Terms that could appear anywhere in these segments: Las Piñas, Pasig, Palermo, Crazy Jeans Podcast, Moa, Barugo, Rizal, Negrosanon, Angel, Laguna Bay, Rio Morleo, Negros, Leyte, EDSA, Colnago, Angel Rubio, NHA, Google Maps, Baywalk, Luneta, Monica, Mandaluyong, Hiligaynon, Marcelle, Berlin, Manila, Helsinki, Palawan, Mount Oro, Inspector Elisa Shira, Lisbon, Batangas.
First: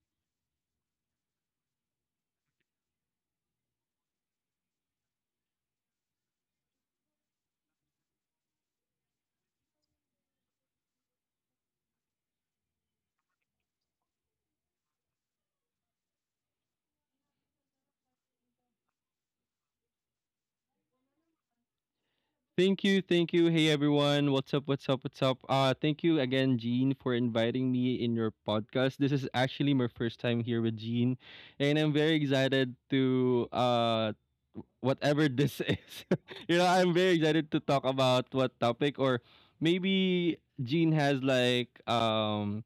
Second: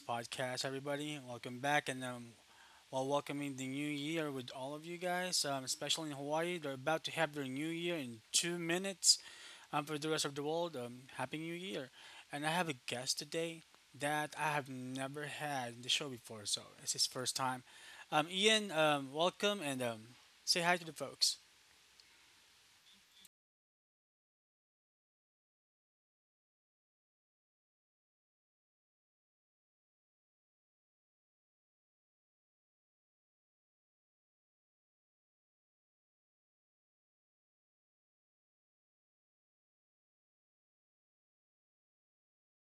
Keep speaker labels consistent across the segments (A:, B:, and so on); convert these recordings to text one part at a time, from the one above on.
A: Podcast, everybody. Welcome back, and while welcoming the new year with all of you guys, especially in Hawaii, they're about to have their new year in 2 minutes. For the rest of the world, happy new year! And I have a guest today that I have never had in the show before, so it's his first time. Ian, welcome and say hi to the folks.
B: Thank you, thank you. Hey everyone, what's up? What's up? What's up? Thank you again, Jean, for inviting me in your podcast. This is actually my first time here with Jean, and I'm very excited to whatever this is. I'm very excited to talk about what topic or maybe Jean has like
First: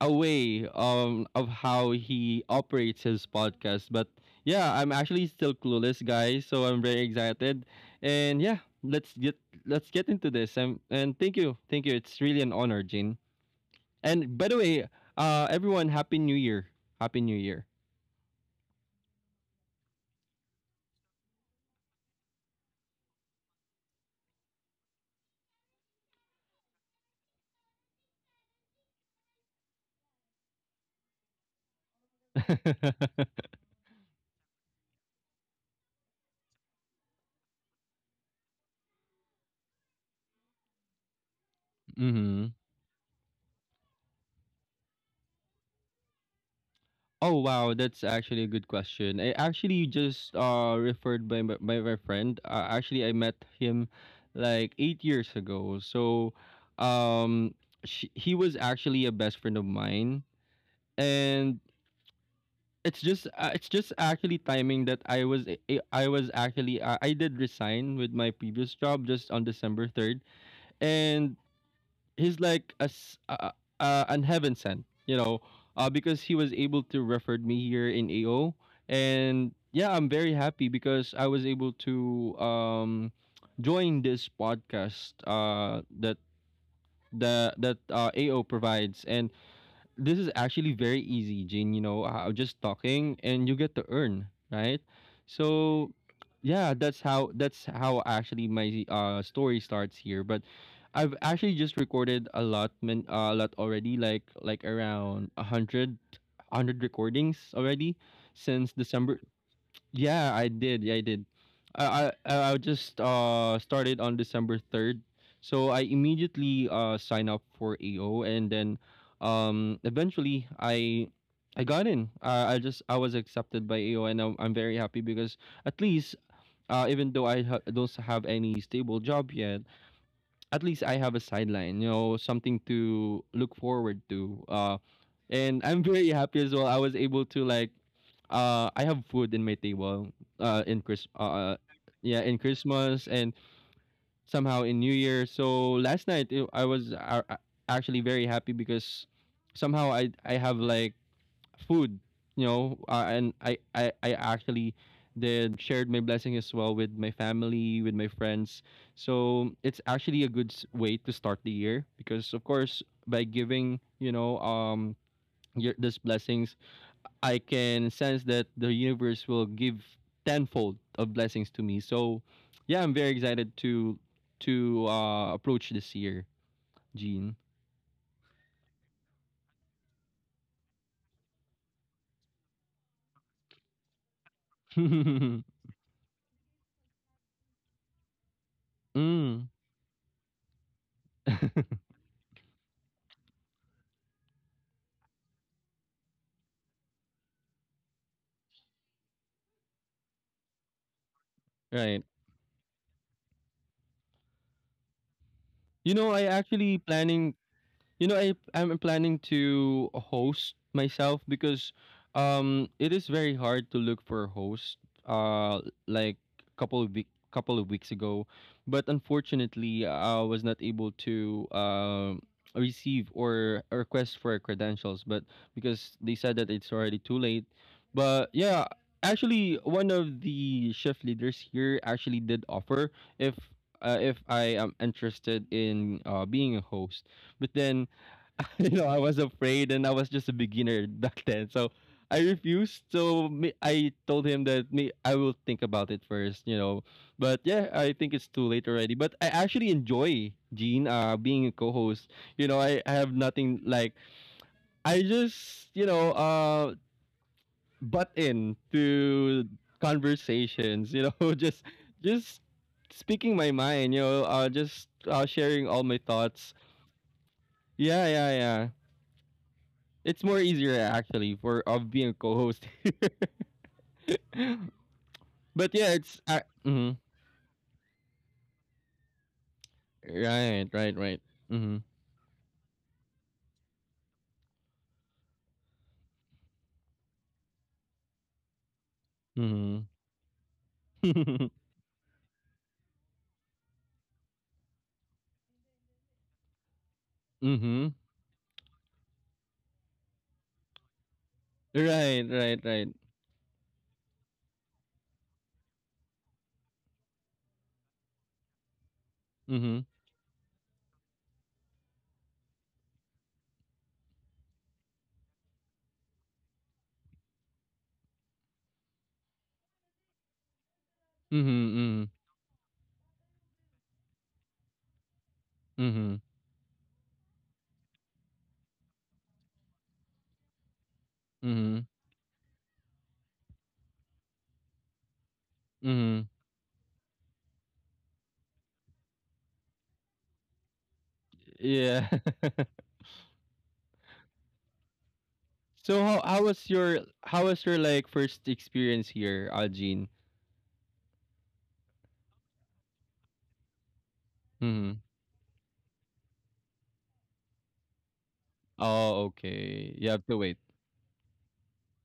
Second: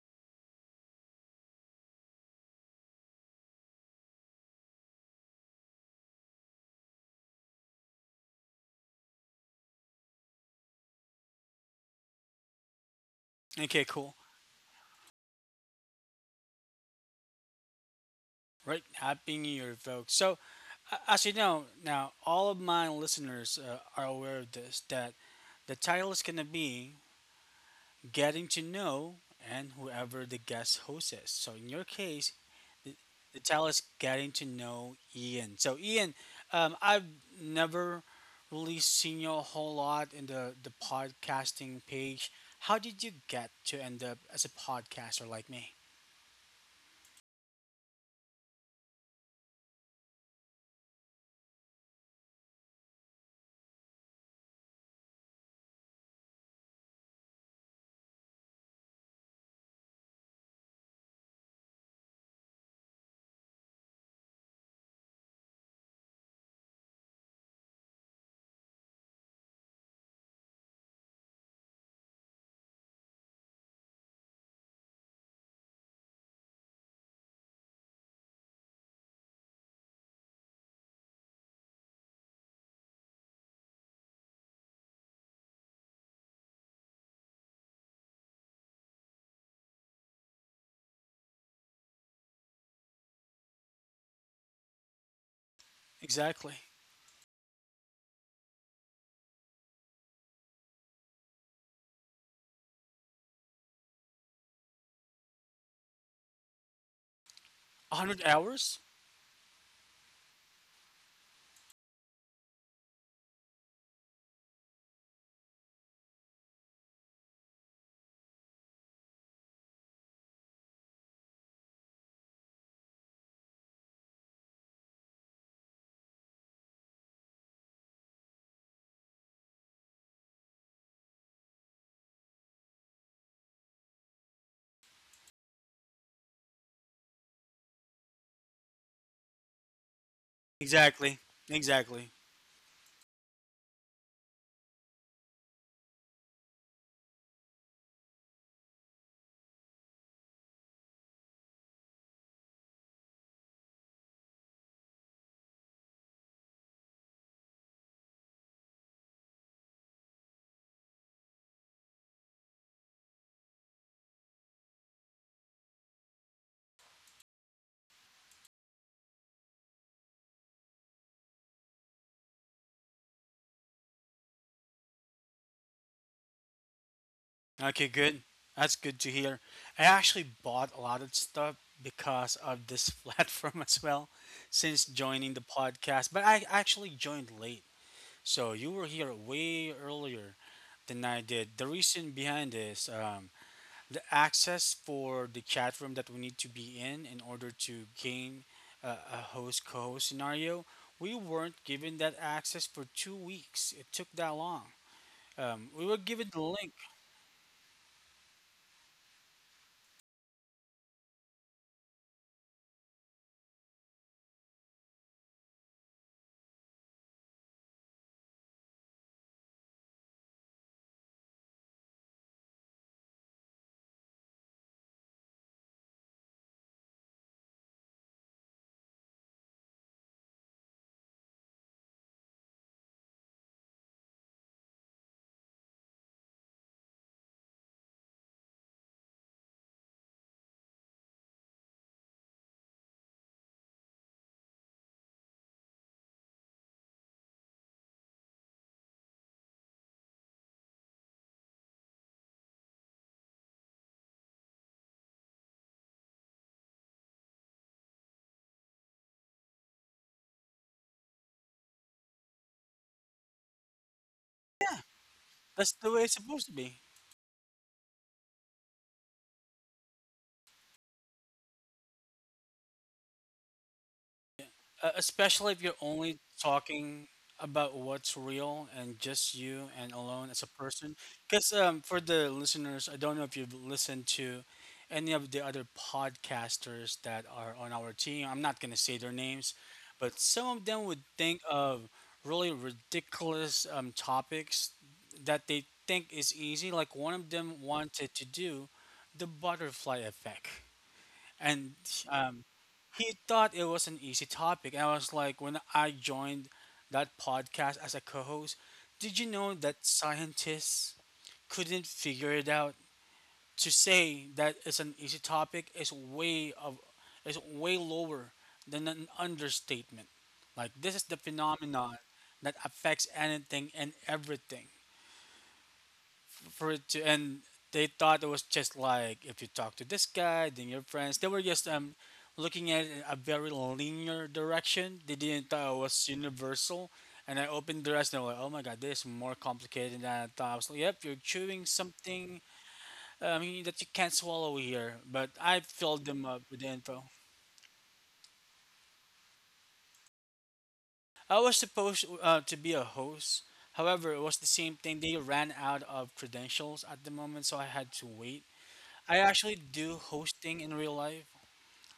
B: a way of how he operates his podcast. But yeah, I'm actually still clueless, guys. So I'm very excited, and yeah, let's get let's get into this. And thank you, thank you. It's really an honor, Jin.
A: Okay, cool.
B: And by the way, everyone, happy New Year! Happy New Year.
A: Right. Happy New Year, folks. So, as you know, now all of my listeners are aware of this that the title is going to be Getting to Know and Whoever the Guest Host is. So, in your case, the, the title is Getting to Know Ian. So, Ian, I've never really seen you a whole lot in the podcasting page.
B: Mm-hmm.
A: How did you get to end up as a podcaster like me?
B: Oh wow, that's actually a good question. I actually just referred by by my friend. Actually, I met him like 8 years ago. So, um, he was actually a best friend of mine, and it's just actually timing that I was a- I was actually I did resign with my previous job just on December 3rd, and he's like an heaven sent, because he was able to referred me here in AO, and yeah, I'm very happy because I was able to join this podcast that AO provides, and this is actually very easy, Jane. Just talking and you get to earn, right? So,
A: Exactly.
B: yeah, that's how actually my story starts here. But I've actually just recorded a lot, man, a lot already, like around a hundred, hundred recordings already
A: 100
B: since
A: hours?
B: December. Yeah, I did. Yeah, I did. I just started on December 3rd. So I immediately signed up for AO and then eventually I got in. I was accepted by AO and I'm very happy because at least even though don't have any stable job yet, at least I have a sideline, something to look forward to. And I'm very happy as well. I was able to like, I have food in my table, uh, in Chris,
A: Exactly.
B: uh, yeah,
A: Exactly.
B: in Christmas and somehow in New Year. So last night I was actually very happy because somehow I have like food, and I actually did shared my blessing as well with my family, with my friends, so it's actually a good way to start the year because of course, by giving, these blessings, I can sense that the universe will give tenfold of blessings to me. So yeah, I'm very excited to approach this year, Gene.
A: Okay, good. That's good to hear. I actually bought a lot of stuff because of this platform as well since joining
B: Mm,
A: the podcast, but I actually joined late. So you were here way earlier than I did. The reason behind is the access for the chat room that we need to be in order to gain a host co host scenario. We weren't given
B: right.
A: that access for 2 weeks. It took that long. We were
B: you know, I
A: given the link.
B: actually planning You know, I'm planning to host myself because it is very hard to look for a host like couple of weeks ago, but unfortunately I was not able to receive or request for credentials, but because they said that it's already too late. But yeah, actually one of the shift leaders here actually did offer, if if I am interested in being a host. But then I was afraid and I was just a beginner back then. So I refused. So me, I told him that me, I will think about it first. But yeah, I think it's too late already. But I actually enjoy Gene, being a co host. You know, I have nothing like, I just, butt in to conversations, just speaking my mind,
A: Yeah,
B: just sharing
A: that's
B: all
A: the
B: my
A: way it's supposed
B: thoughts.
A: to be.
B: Yeah, yeah, yeah. It's more easier actually for of being a co-host.
A: Especially if
B: But
A: you're
B: yeah, it's
A: only
B: mhm.
A: talking about what's real and just you and alone as a
B: Right,
A: person.
B: right, right.
A: Because
B: Mhm.
A: for the listeners, I don't know if you've listened to any of the other podcasters that are on our team. I'm not going to say their names,
B: Mhm.
A: but some of them would think of really ridiculous topics that they think is easy. Like one of them
B: Mhm.
A: wanted to do the butterfly effect, and
B: Right,
A: um,
B: right, right.
A: he thought it was an easy topic. And I was like, when I joined that podcast as a co-host, did you know that
B: Mhm.
A: scientists couldn't figure it out? To say that it's an easy topic is way of is way lower than an understatement. Like this is the
B: Mhm.
A: phenomenon
B: Mhm.
A: that affects anything and everything
B: Mhm.
A: for it to, and they thought it was just like if you talk to this guy then your friends, they were just
B: Mhm.
A: looking at a very linear direction. They didn't thought it was
B: Mhm.
A: universal, and I opened the rest and I was like, oh my god, this is more complicated than I thought. I was like, yep, you're chewing
B: Yeah.
A: something, that you can't swallow here. But I
B: So
A: filled them up with the info.
B: how was your like first experience here, Algene?
A: I was supposed to be a host, however it was the same
B: Mhm.
A: thing, they ran out of credentials at the moment so I had to wait.
B: Oh,
A: I actually
B: okay.
A: do
B: You have to wait.
A: hosting in real life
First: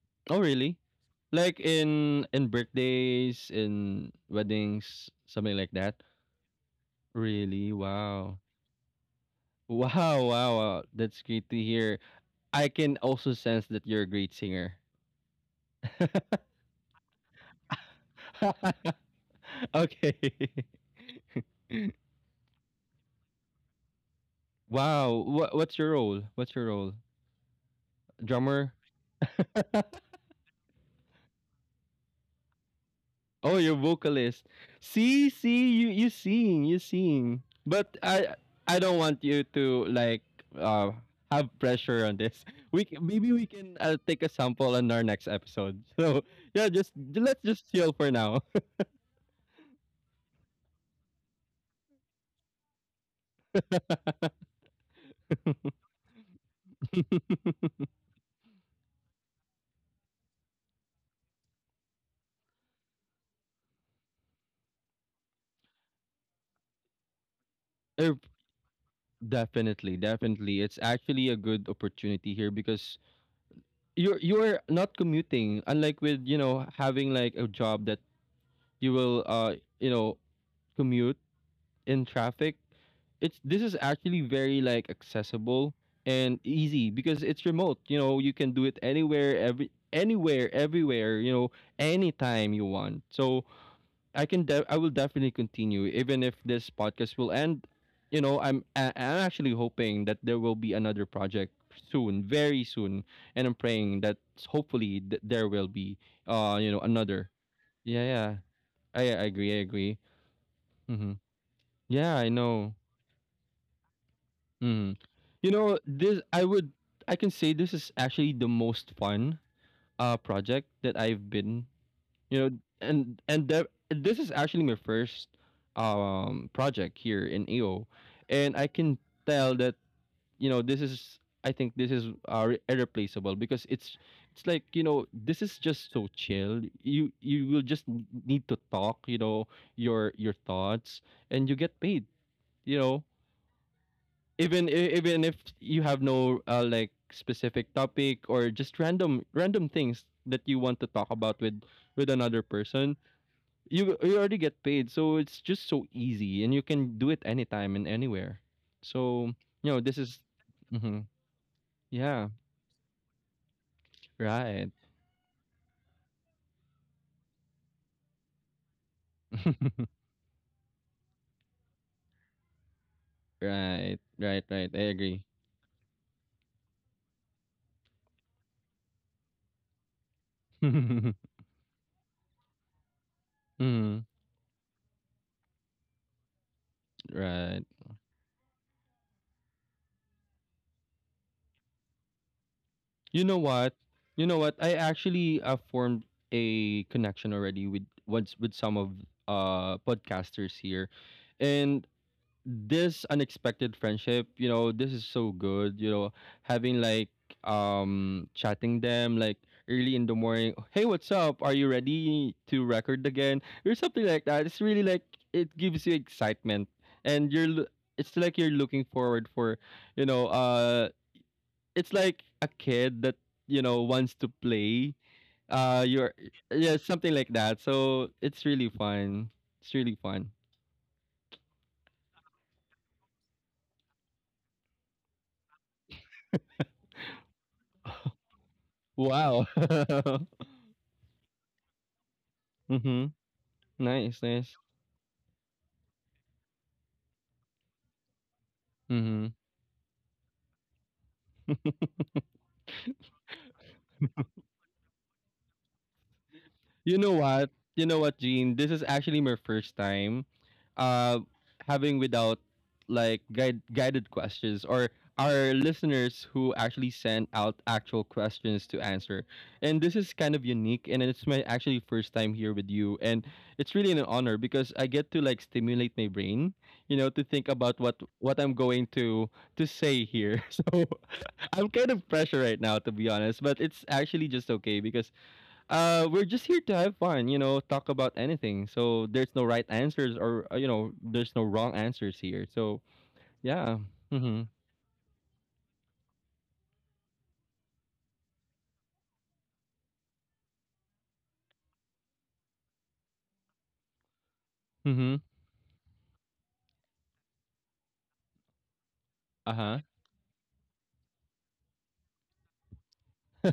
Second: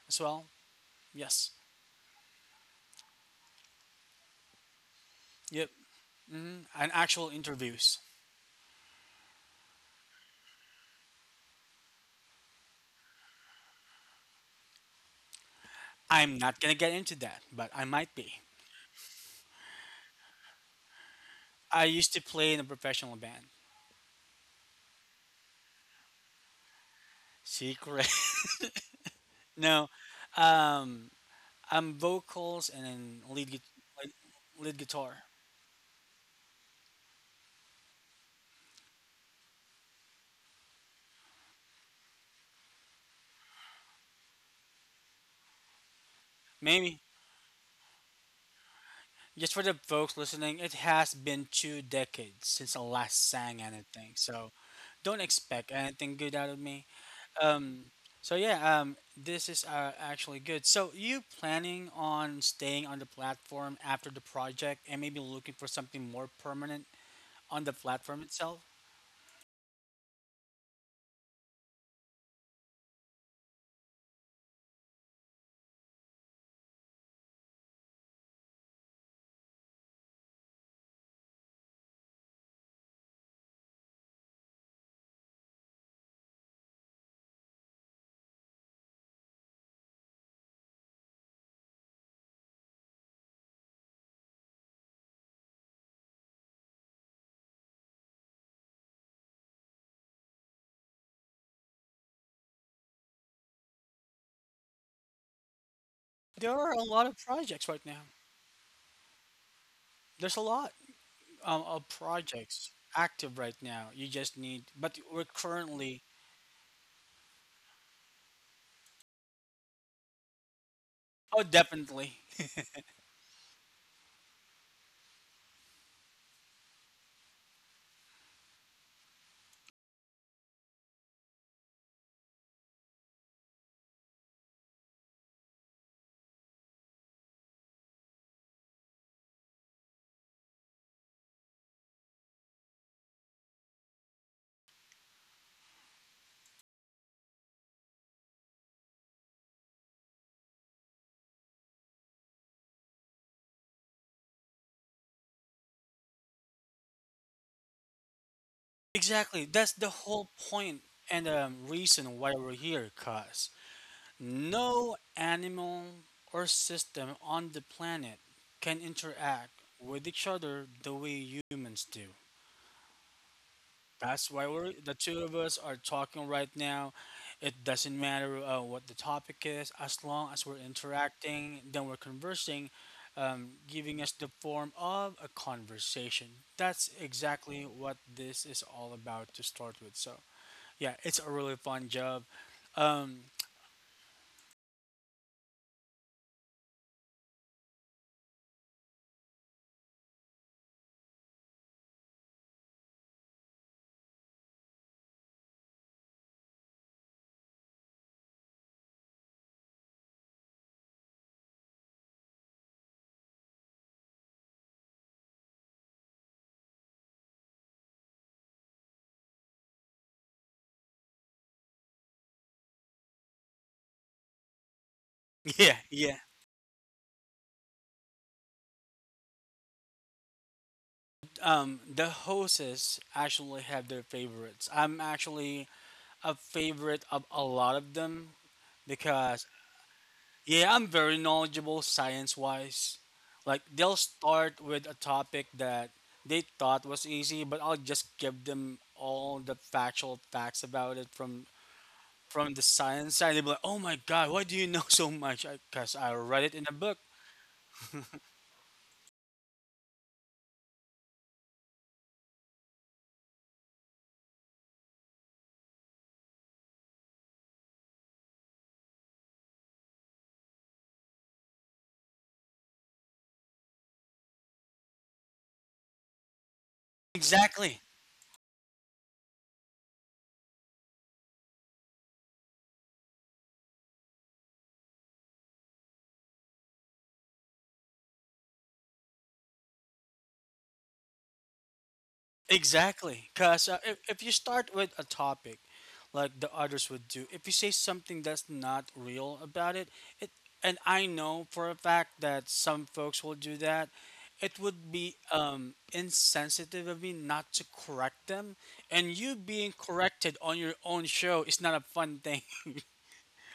A: as
B: Oh,
A: well.
B: really?
A: Yes.
B: Like in birthdays, in weddings, something like
A: Yep.
B: that.
A: And actual
B: Really?
A: interviews.
B: Wow. Wow, wow, wow. That's great to hear. I can also sense that you're a great singer.
A: I'm not gonna get into that, but I might be.
B: Okay.
A: I used to play in a professional band.
B: Wow. What's your role? What's your role?
A: Secret.
B: Drummer?
A: No. Um, I'm vocals and then
B: Oh,
A: lead, gu-
B: you're
A: lead
B: vocalist.
A: lead guitar.
B: See, see, you sing, you sing. But I don't want you to like uh have pressure on this. Maybe we can take a sample on our next episode. So yeah, just
A: Maybe
B: let's just chill for now.
A: just for the folks listening, it has been two decades since I last sang anything, so don't expect anything good out of me. Um, so yeah, this is actually good. So you planning on staying on the platform after the project and maybe looking for something more permanent on the
B: Er,
A: platform itself?
B: definitely, definitely. It's actually a good opportunity here because you're not commuting, unlike with, having like a job that you will commute in traffic. It's This is actually very like accessible and easy because it's remote. You can do it anywhere, every anywhere, everywhere. Anytime you want. So I will definitely continue even if this podcast will end. I'm actually hoping that there will be another project soon, very soon, and I'm praying that hopefully there will be
A: There are a lot of
B: another.
A: projects right
B: Yeah,
A: now.
B: yeah. I agree, I agree.
A: There's a lot
B: Mm-hmm.
A: of
B: Yeah, I
A: projects
B: know.
A: active right now. You just need, but
B: Mm.
A: we're
B: You know,
A: currently,
B: this I would I can say this is actually the most fun project that I've
A: oh,
B: been,
A: definitely.
B: you know, and this is actually my first project here in EO, and I can tell that, this is I think this is irreplaceable because it's like, this is just so chill. You will just need to talk, your thoughts, and you get paid, you know even even if you have no like specific topic, or just random things that you want to talk about with another person, you already get paid. So it's just so easy, and you can do it anytime and anywhere. So,
A: Exactly. That's the
B: this is
A: whole point
B: hmm,
A: and reason
B: yeah,
A: why we're here, cuz.
B: right.
A: No animal or system on the planet can interact with each other the way humans do.
B: Right,
A: That's
B: right,
A: why
B: right,
A: we're
B: I
A: the two
B: agree.
A: of us are talking right now. It doesn't matter what the topic is, as long as we're
B: Mm,
A: interacting, then we're conversing, giving us the form of a conversation. That's exactly
B: right.
A: what this is all about to start with. So yeah, it's a really fun job.
B: You
A: Um,
B: know what? You know what? I actually formed a connection already with once with some of podcasters here, and this unexpected friendship. You know, this is so good. Having like chatting them like early in the morning. Hey, what's up? Are you ready to record again? Or something like that. It's really like it gives you excitement, and it's like you're looking forward you know, uh, it's like a kid that wants to play.
A: yeah,
B: You're
A: yeah.
B: yeah, something like that. So it's really fun. It's really fun.
A: The hosts actually have their favorites. I'm actually a favorite of a lot of them because,
B: Wow.
A: yeah, I'm very knowledgeable science wise.
B: Mm-hmm.
A: Like, they'll
B: Nice,
A: start
B: nice.
A: with a topic that they thought was easy, but I'll just give them
B: Mm-hmm.
A: all the factual facts about it from the science side. They'll be like, oh my God, why do you know so much? Because I 'Cause I read it in a book.
B: You know what? You know what, Gene? This is actually my first time uh having without like guided questions, or our listeners who actually send out actual questions to answer. And this is kind of unique, and it's my actually first time here with you, and it's really an honor because I get to like stimulate my brain, to think
A: Exactly.
B: about what I'm going to say here. So I'm kind of pressure right now, to be honest, but it's actually just okay because we're just here to have fun, talk about anything. So there's no right answers or there's no wrong answers here. So
A: Exactly, because
B: yeah.
A: if you
B: Mhm.
A: start with a topic like the others would do, if you say something that's not real about it, it and I know for a fact that some folks will do that, it would be
B: Mhm.
A: insensitive of me not to correct them. And you being
B: Uh-huh.
A: corrected on your own show is not a fun thing,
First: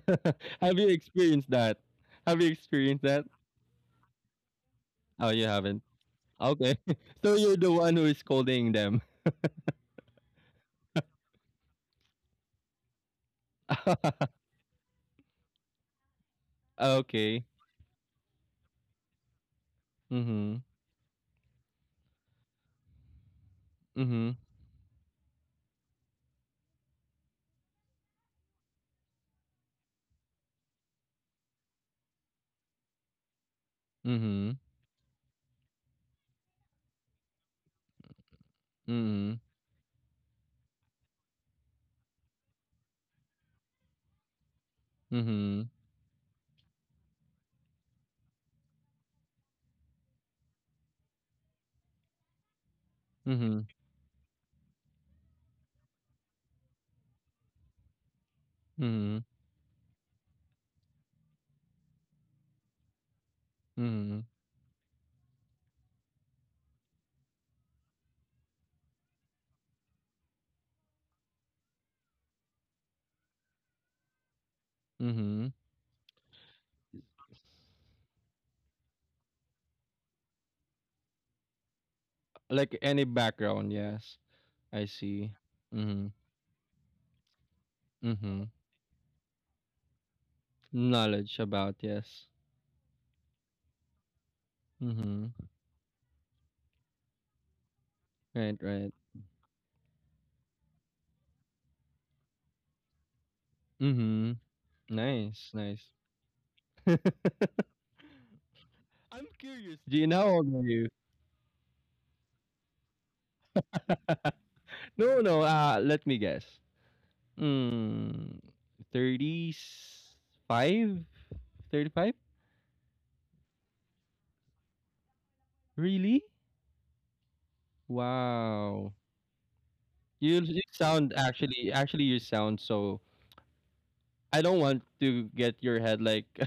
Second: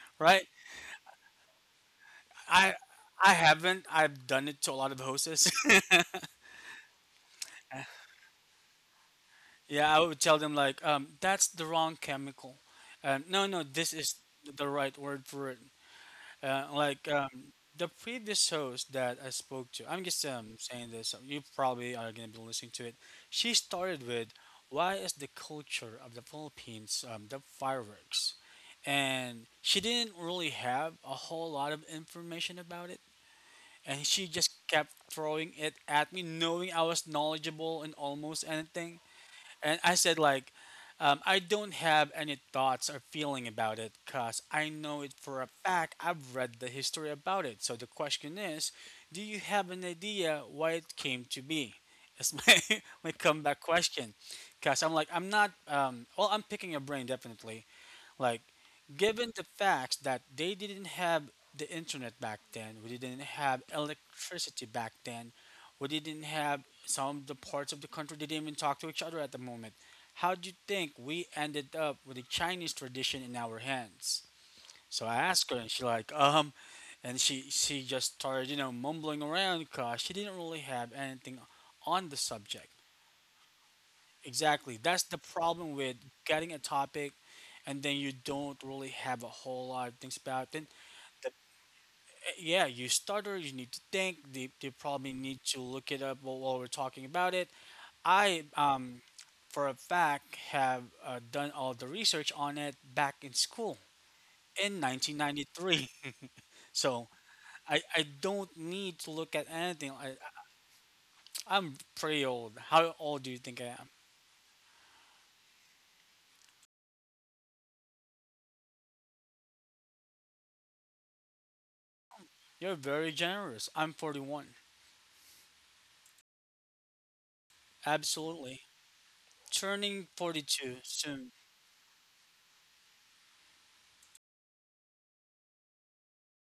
A: right?
B: Have you experienced that? Have you
A: I
B: experienced that?
A: I haven't. I've done it to a lot of
B: Oh, you
A: hosts.
B: haven't. Okay. So you're the one who is scolding them.
A: Yeah, I would tell them like, that's the wrong chemical. No, this is the right word for it.
B: Okay.
A: The previous host that I spoke to, I'm just
B: Mhm.
A: saying this. You probably are gonna be listening to it. She started with,
B: Mhm.
A: "Why is the culture of the Philippines the fireworks?" And she didn't really have a whole lot of information about it. And she just
B: Mhm.
A: kept throwing it at me, knowing I was knowledgeable in almost anything.
B: Mhm.
A: And I said like, I don't have any thoughts or feeling about it because I know it for a
B: Mhm.
A: fact. I've read the history about it. So the question is, do you have an idea why it came to be? That's my my comeback
B: Mhm.
A: question, because I'm like I'm not. Well, I'm picking your brain definitely. Like
B: Mhm.
A: given the fact that they didn't have the internet back then, we didn't have
B: Mhm.
A: electricity back then, we didn't have some of the parts of the country, they didn't even talk to each other at the moment. How do you think we ended up with the Chinese tradition in our hands? So I asked
B: Mhm.
A: her, and she like, and she just started, you know, mumbling around because she didn't really have anything on the subject.
B: Like any background, yes.
A: Exactly.
B: I
A: That's the
B: see.
A: problem with
B: Mhm.
A: getting a topic and then you
B: Mhm.
A: don't really have a whole lot of things about. The,
B: Knowledge about, yes.
A: yeah, you stutter, you need to think, you probably
B: Mhm.
A: need to look it up while we're talking about it. I,
B: Right, right.
A: um, for a fact, have done all the research on it back in school
B: Mhm.
A: in
B: Nice, nice.
A: 1993. So I don't need to
B: I'm
A: look at
B: curious,
A: anything.
B: Do
A: I,
B: Gina, how old are you?
A: I'm pretty old. How old do you think I am?
B: No, no, let me guess. Mm, 35? 35?
A: You're very generous. I'm 41.
B: Really?
A: Absolutely.
B: Wow.
A: Turning
B: You
A: 42
B: sound
A: soon.
B: actually, you sound so I don't want to get your head like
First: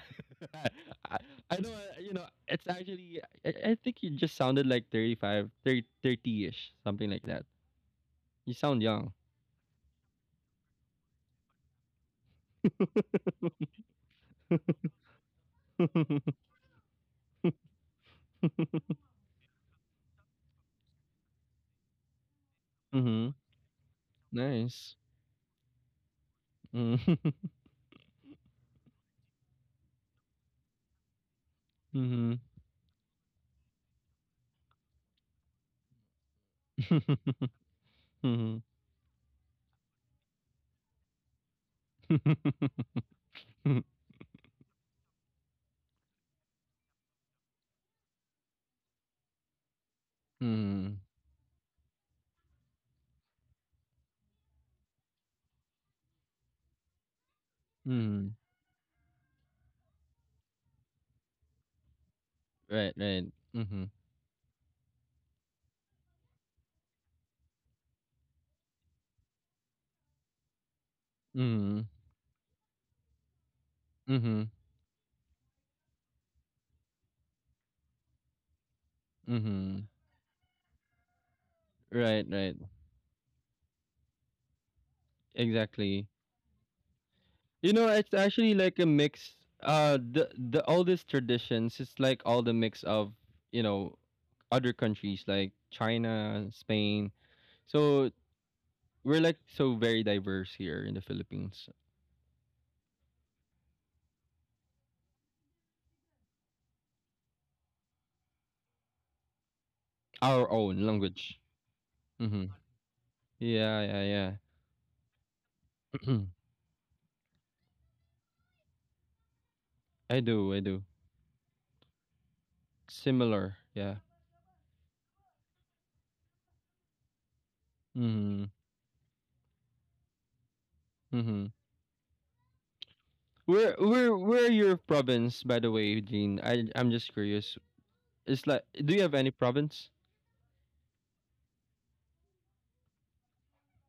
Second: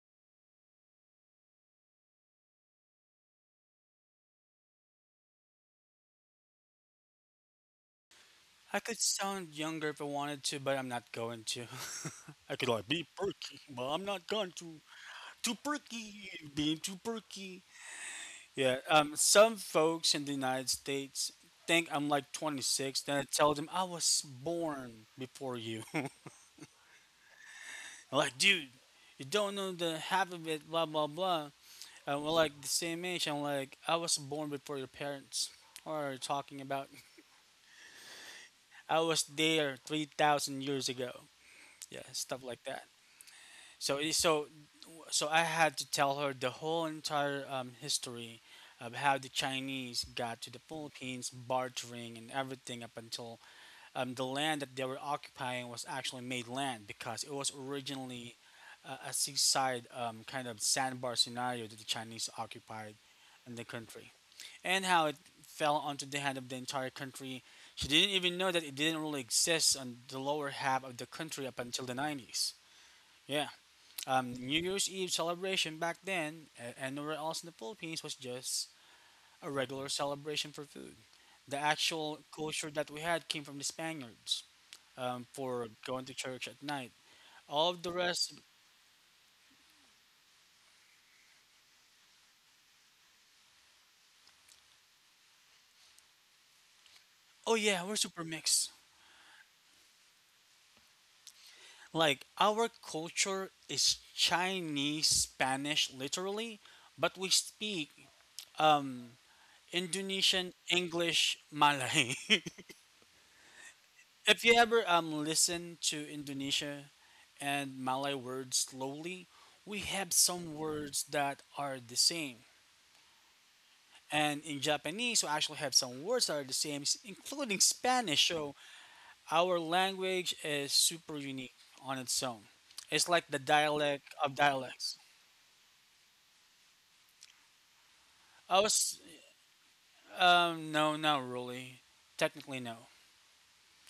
B: I, I don't, it's actually, I think you just sounded like 35, 30 ish, something like that. You
A: I
B: sound
A: could
B: young.
A: sound younger if I wanted to, but I'm not going to. I could like be perky, but I'm not going to. Being too perky. Yeah, some folks in the United States think I'm like 26. Then I
B: Mm-hmm.
A: tell them I was
B: Nice.
A: born before you.
B: Mm-hmm.
A: I'm like, dude, you don't know the half of it. Blah blah blah. And we're like the same age. I'm like, I was born before your parents. What are you talking about?
B: Mm-hmm.
A: I was there 3,000 years ago. Yeah, stuff like that. so it- so so I had to tell her the whole entire history of how the Chinese got to the
B: Mm-hmm.
A: Philippines, bartering and everything up until the land that they were occupying was actually made land because it was
B: Mm-hmm.
A: originally a seaside kind of sandbar scenario that the Chinese
B: Right,
A: occupied
B: right.
A: in the
B: Mm-hmm.
A: country, and how it fell onto the hand of the entire country. She didn't even know that it didn't really exist on the lower half of the country up
B: Mm-hmm.
A: until the 90s. Yeah.
B: Mm-hmm.
A: New Year's Eve celebration back then and nowhere else in the Philippines was just a
B: Mm-hmm.
A: regular celebration for food. The actual
B: Right, right.
A: culture that we had came from the Spaniards, for going
B: Exactly.
A: to church at night. All
B: You
A: of
B: know,
A: the
B: it's
A: rest,
B: actually like a mix. The all these traditions, it's like all the mix of, you know other countries like China, Spain.
A: oh yeah, we're
B: So
A: super mixed.
B: we're like so very diverse here in the Philippines.
A: Like our culture is Chinese Spanish literally, but we speak um,
B: Our
A: Indonesian
B: own language.
A: English Malay.
B: Mm-hmm. Yeah, yeah, yeah.
A: If you ever listen to Indonesia and Malay words slowly, we have
B: I do,
A: some
B: I do.
A: words that are the same.
B: Similar, yeah.
A: And in Japanese, we actually have some words that are the same, including Spanish.
B: Mm-hmm.
A: So our language is super
B: Mm-hmm.
A: unique on its own. It's like the dialect of
B: Where your
A: dialects.
B: province, by the way, Eugene? I'm just curious. It's
A: I
B: like, do
A: was,
B: you have any province?
A: no, not really. Technically, no.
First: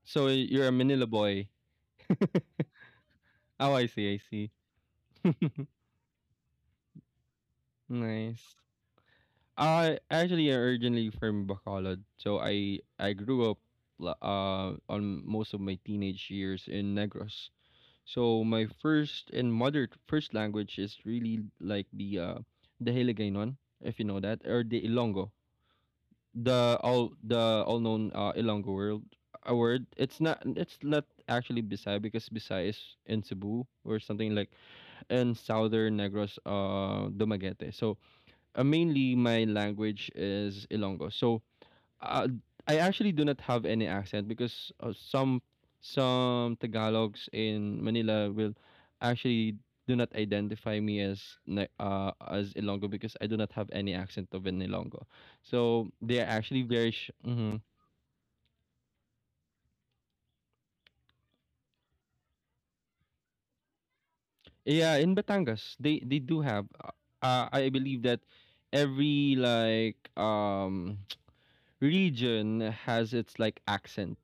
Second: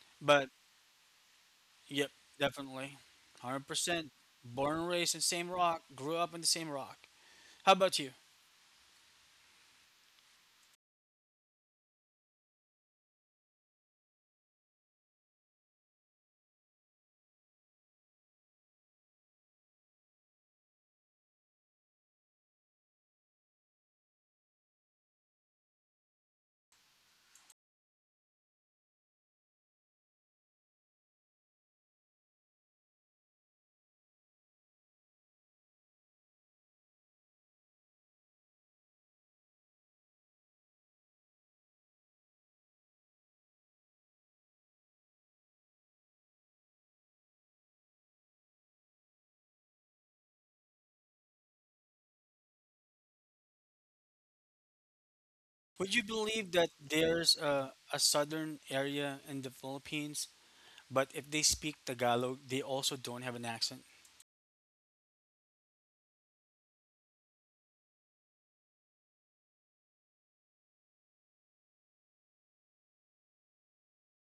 B: So
A: But
B: you're a Manila boy.
A: yep, definitely, one hundred
B: Oh, I
A: percent.
B: see, I see.
A: Born and raised in the same rock, grew up in the same rock. How about you?
B: Nice. I'm originally from Bacolod, so I grew up on most of my teenage years in Negros. So my first and mother first language is really like the Hiligaynon, if you know that, or the Ilongo, the all known Ilongo world a word. It's not actually Bisaya, because Bisaya is in Cebu or something like in southern Negros, Dumaguete. So mainly my language is Ilonggo. So uh, I actually do not have any accent because some Tagalogs in Manila will actually do not identify me as as Ilonggo, because I do not have any accent of an Ilonggo. So
A: Would you
B: they are
A: believe
B: actually
A: that
B: very
A: there's
B: mhm.
A: a southern area in the Philippines, but if they speak Tagalog, they also don't have an accent?
B: Yeah, in Batangas they do have. I believe that every like region has its like accent.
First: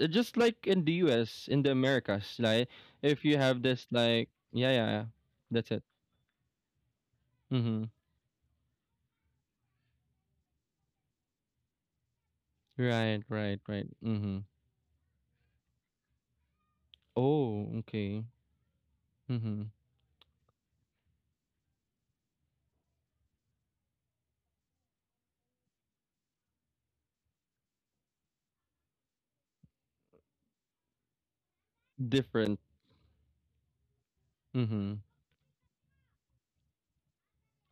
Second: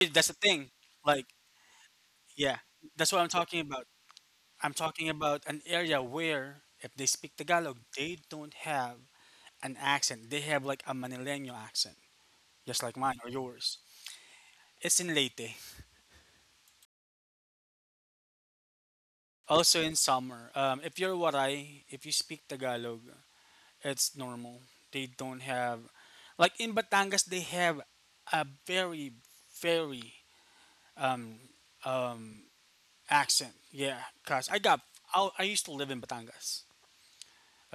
A: That's the
B: Just like
A: thing.
B: in the
A: Like,
B: US, in the Americas,
A: yeah,
B: like
A: that's
B: if
A: what I'm
B: you
A: talking
B: have this
A: about.
B: like yeah,
A: I'm
B: yeah, yeah.
A: talking about an
B: That's it.
A: area where if they speak Tagalog,
B: Mhm.
A: they don't have an accent. They have like a Manileño accent, just like mine
B: Right,
A: or
B: right,
A: yours.
B: right. Mhm.
A: It's in Leyte.
B: Oh, okay. Mhm.
A: Also in summer. If you're Waray, if you speak Tagalog, it's normal. They don't have like in Batangas they have a very very um um
B: Different.
A: accent. Yeah, cause
B: Mhm.
A: I used to live in Batangas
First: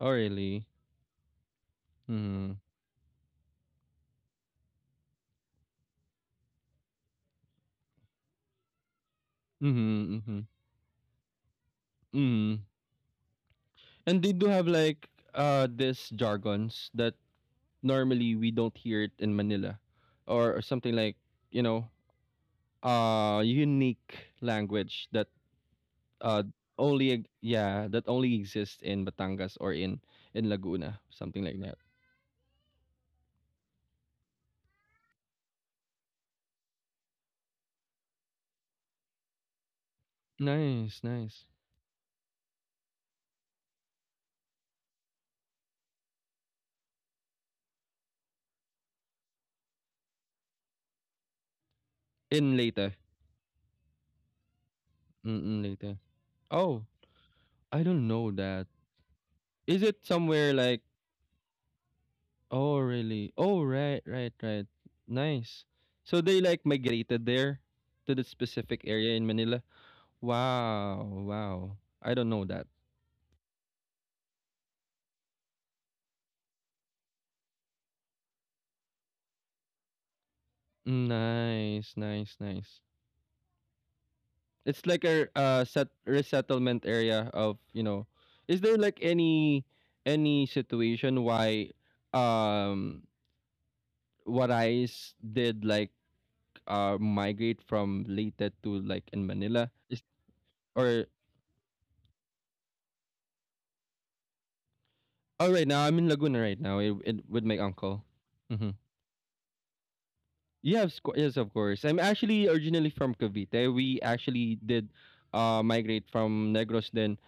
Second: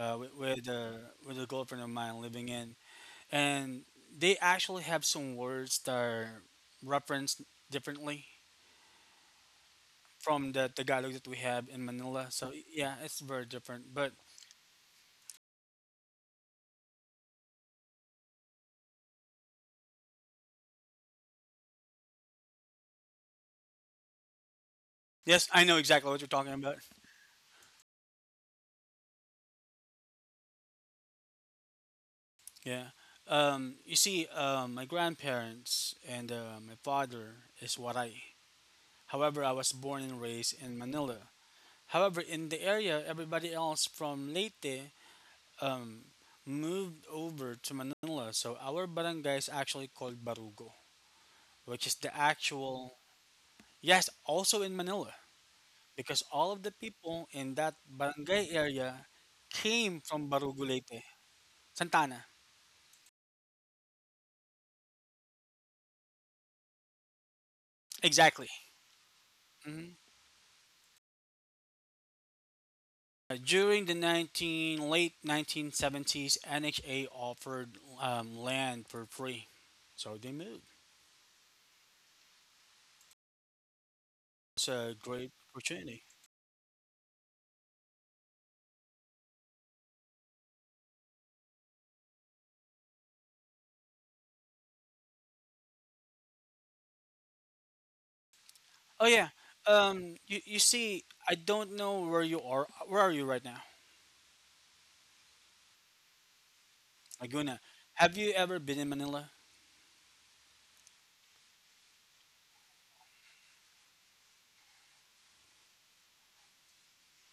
B: Oh,
A: with
B: really?
A: with, uh, with a girlfriend of mine living
B: Mhm.
A: in and they actually have some words that are referenced differently
B: Mhm. Mhm.
A: from the Tagalog that we have in Manila. So
B: Mhm.
A: yeah, it's very different. But
B: And they do have like this jargons that normally we don't hear it in Manila or something like, you know, unique language that
A: yes, I know exactly what you're
B: uh
A: talking about.
B: yeah, that only exists in Batangas or in Laguna, something like that.
A: Yeah. You see, my grandparents and my father is what I. However, I was born and raised in
B: Nice,
A: Manila.
B: nice.
A: However, in the area, everybody else from Leyte um, moved over to Manila. So our barangay is actually called Barugo, which is the
B: In
A: actual.
B: later.
A: Yes, also in Manila,
B: Mm, later.
A: because all of the
B: Oh,
A: people in that
B: I don't know
A: barangay
B: that.
A: area
B: Is
A: came
B: it
A: from
B: somewhere
A: Barugo
B: like,
A: Leyte, Santana.
B: oh really, oh right, right, right. Nice. So they like migrated there to the
A: Exactly.
B: specific area in Manila.
A: Mhm.
B: Wow, wow. I don't know that.
A: During the 19, late 1970s, NHA offered land for free, so they moved.
B: Nice, nice, nice.
A: It's
B: It's
A: a
B: like
A: great
B: a set
A: opportunity.
B: resettlement area of, you know, is there like any situation why um what I s- did like migrate from Leyte to
A: Oh
B: like
A: yeah,
B: in Manila? Is
A: you see,
B: or,
A: I don't know where you are. Where are you right now,
B: oh right now I'm in Laguna right now in, with
A: Laguna?
B: my uncle.
A: Have you ever
B: Mm-hmm.
A: been in Manila?
B: Yes, of course. I'm actually originally from Cavite. We actually did migrate from Negros then.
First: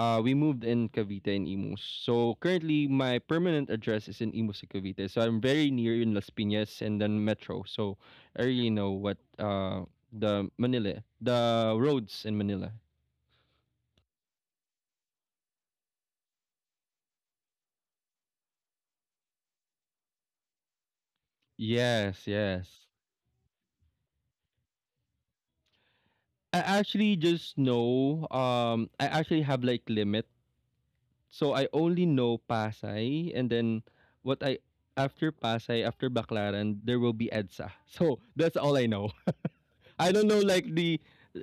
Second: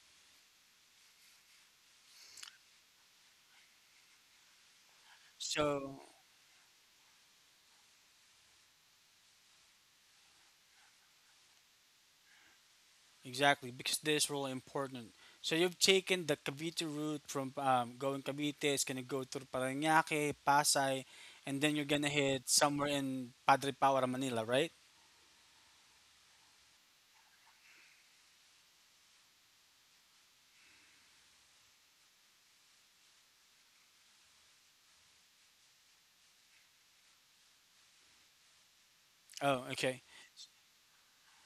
B: We moved in Cavite and Imus. So currently, my permanent address is in Imus, in Cavite. So I'm very near
A: So
B: in Las Piñas and then Metro. So I really know what the Manila, the roads in Manila.
A: exactly, because this is really important. So you've taken the Cavite route from going Cavite, it's gonna go through Parañaque, Pasay, and then you're gonna
B: Yes,
A: hit
B: yes.
A: somewhere in Padre Power, Manila, right?
B: I actually just know. I actually have like limit. So I only know Pasay, and then what I after Pasay, after Baclaran, there will be EDSA. So that's all I know.
A: Oh, okay.
B: I don't know like the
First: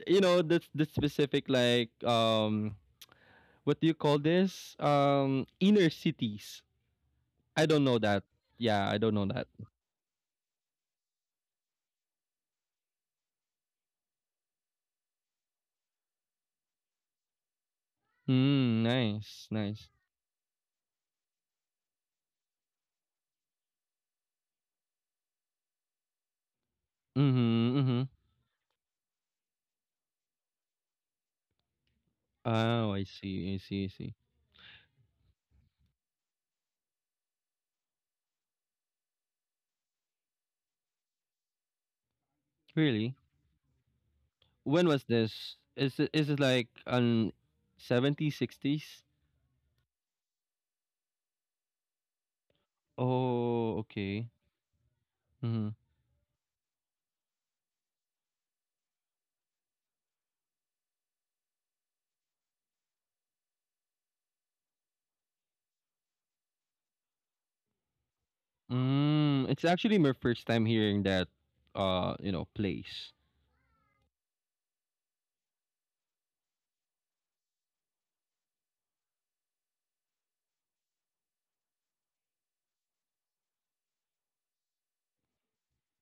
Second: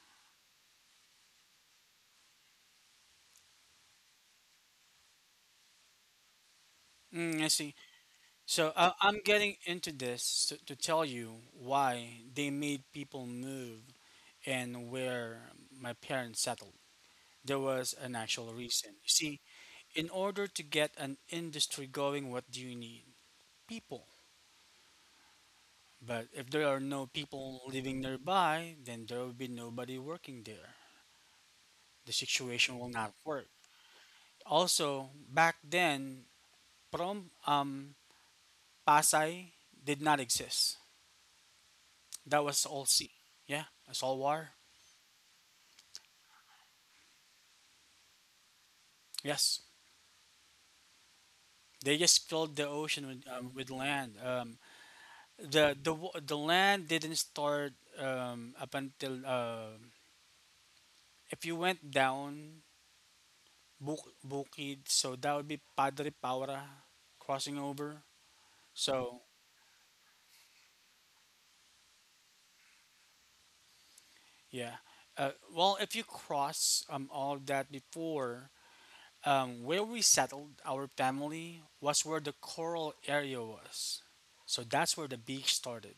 B: you know the specific like what do you call this inner cities.
A: Mm, I
B: I
A: see.
B: don't know that.
A: So
B: Yeah, I don't
A: I'm
B: know that.
A: getting into this to tell you why they made people move and where my parents settled. There was an actual
B: Mm,
A: reason. You see,
B: nice, nice.
A: in order to get an industry going, what do you need? People. But if there are no people
B: Mhm,
A: living
B: mhm.
A: nearby, then there will be nobody working there. The situation will
B: Oh, I
A: not work.
B: see, I see, I see.
A: Also, back then, prom Pasay did not exist. That was all sea.
B: Really?
A: Yeah, it's all water.
B: When was this? Is it like an 70s, 60s?
A: Yes, they just filled the ocean with
B: Oh,
A: land.
B: okay. Mhm.
A: The land didn't start up until if you went down Bukid, so that would be Padre Paura crossing over. So
B: Mm, it's actually my first time hearing that you know, place.
A: yeah, well if you cross all of that before. Where we settled our family was where the coral area was. So that's where the beach started,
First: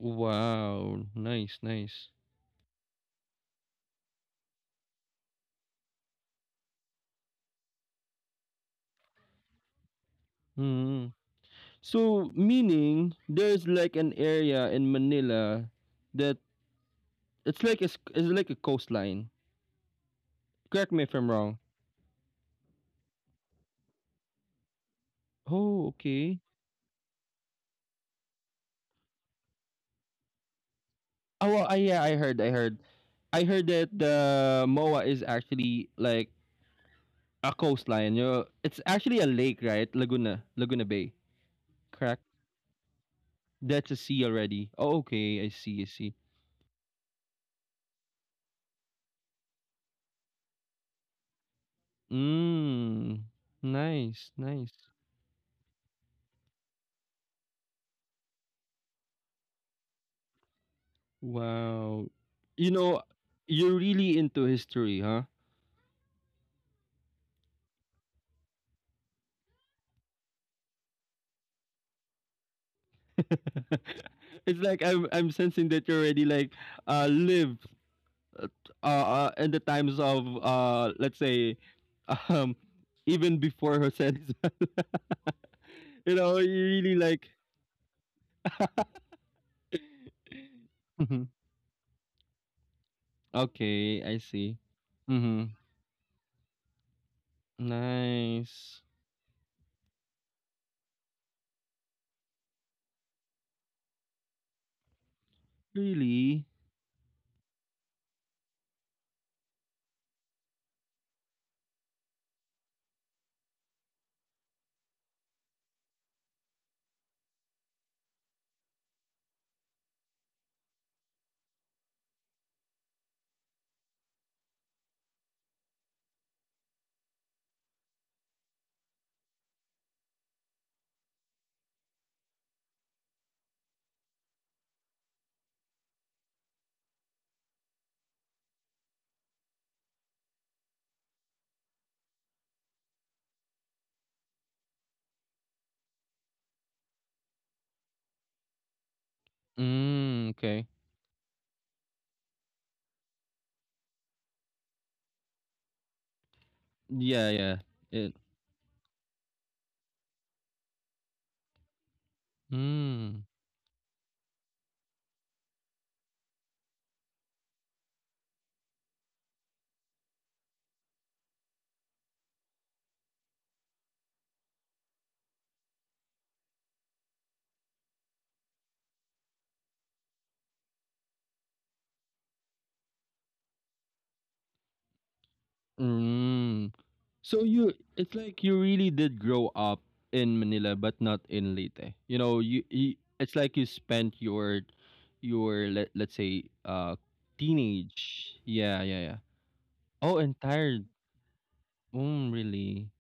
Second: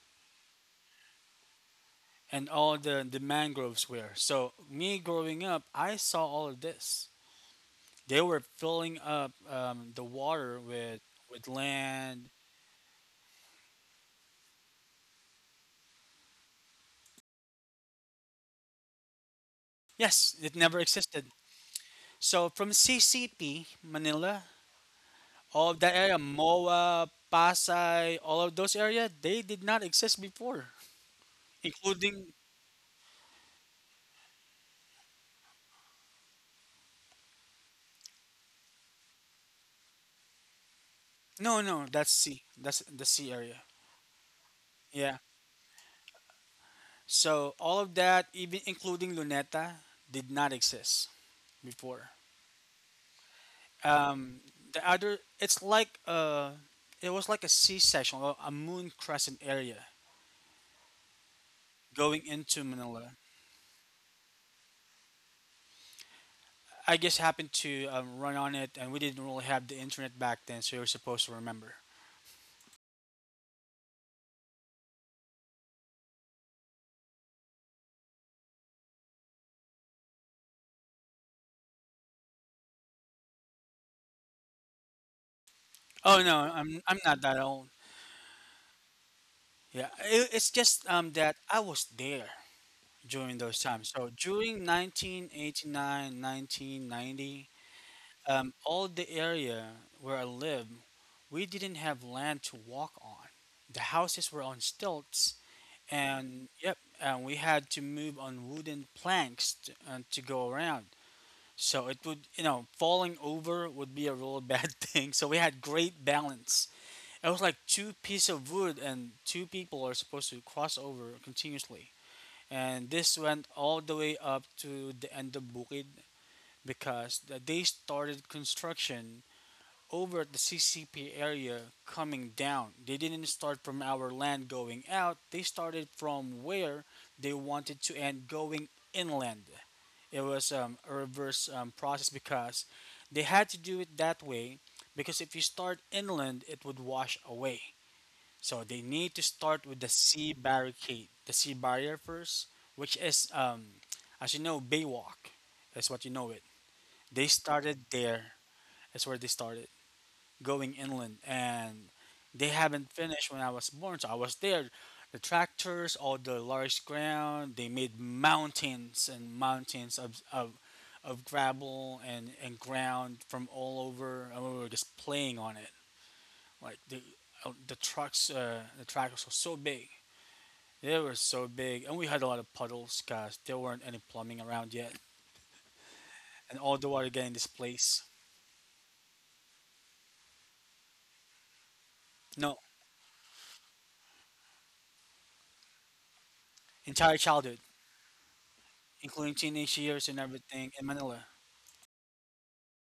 B: Wow, nice, nice.
A: and all the mangroves were. So me growing up, I saw all of this. They were filling up the water with
B: Mm.
A: land.
B: So meaning there's like an area in Manila that it's like a, it's like a coastline.
A: Yes, it never
B: Correct me if
A: existed.
B: I'm wrong.
A: So from CCP, Manila, all of
B: Oh,
A: that area,
B: okay.
A: Moa, Pasay, all of those areas, they did not exist before,
B: Oh, well, I, yeah, I
A: including
B: heard, I heard. I heard that the MOA is actually like a coastline. You know, it's actually a lake, right? Laguna, Laguna Bay.
A: no, no, that's
B: Correct.
A: C, that's the C area.
B: That's a sea already. Oh,
A: Yeah.
B: okay, I see, I see.
A: So all of that, even including Luneta, did not exist before.
B: Mm. Nice,
A: Um,
B: nice.
A: the other, it's like it was like a sea section or a moon crescent area
B: Wow.
A: going into
B: You know,
A: Manila.
B: you're really into history, huh?
A: I just happened to run on it, and we didn't really have the internet back then, so you're supposed to remember.
B: It's like I'm sensing that you already like live in the times of let's say um even before Jose Rizal. You
A: Oh
B: know,
A: no,
B: you
A: I'm
B: really
A: I'm not
B: like
A: that old. Yeah, it's just
B: mhm.
A: that I was there during those times.
B: Okay,
A: So
B: I see.
A: during nineteen
B: Mhm.
A: eighty nine, 1990,
B: Nice.
A: all the area where I live, we didn't have land to walk on. The houses were on stilts,
B: Really?
A: and yep, and we had to move on wooden planks to go around. So it would, you know, falling over would be a real bad thing. So we had great balance. It was like two pieces of wood, and two people are supposed to cross over continuously. And this went all the way up to the end of Bukid because they started construction over at the CCP area coming down. They didn't start from our land going out, they started from where they wanted to end going inland. It was a reverse process because they had to do it that way because if you start inland, it would wash away. So they need to start with the sea
B: Mm, okay.
A: barricade, the sea barrier first, which is, as you know, Baywalk. That's what you know it. They
B: Yeah, yeah.
A: started
B: It,
A: there. That's where they started going inland, and they haven't finished
B: mm.
A: when I was born. So I was there. The tractors, all the large ground, they made mountains and mountains of gravel and ground from all over, and we were just playing on it. Like the tractors were so big. They were so big, and we had a lot of puddles because there weren't any plumbing around yet, and all
B: Mm.
A: the water getting
B: So you
A: displaced.
B: it's like you really did grow up in Manila but not in Leyte. You know, you,
A: No,
B: you it's like you spent your let's say
A: entire childhood,
B: teenage. Yeah, yeah, yeah.
A: including teenage years
B: Oh,
A: and everything
B: entire,
A: in Manila.
B: mm, really.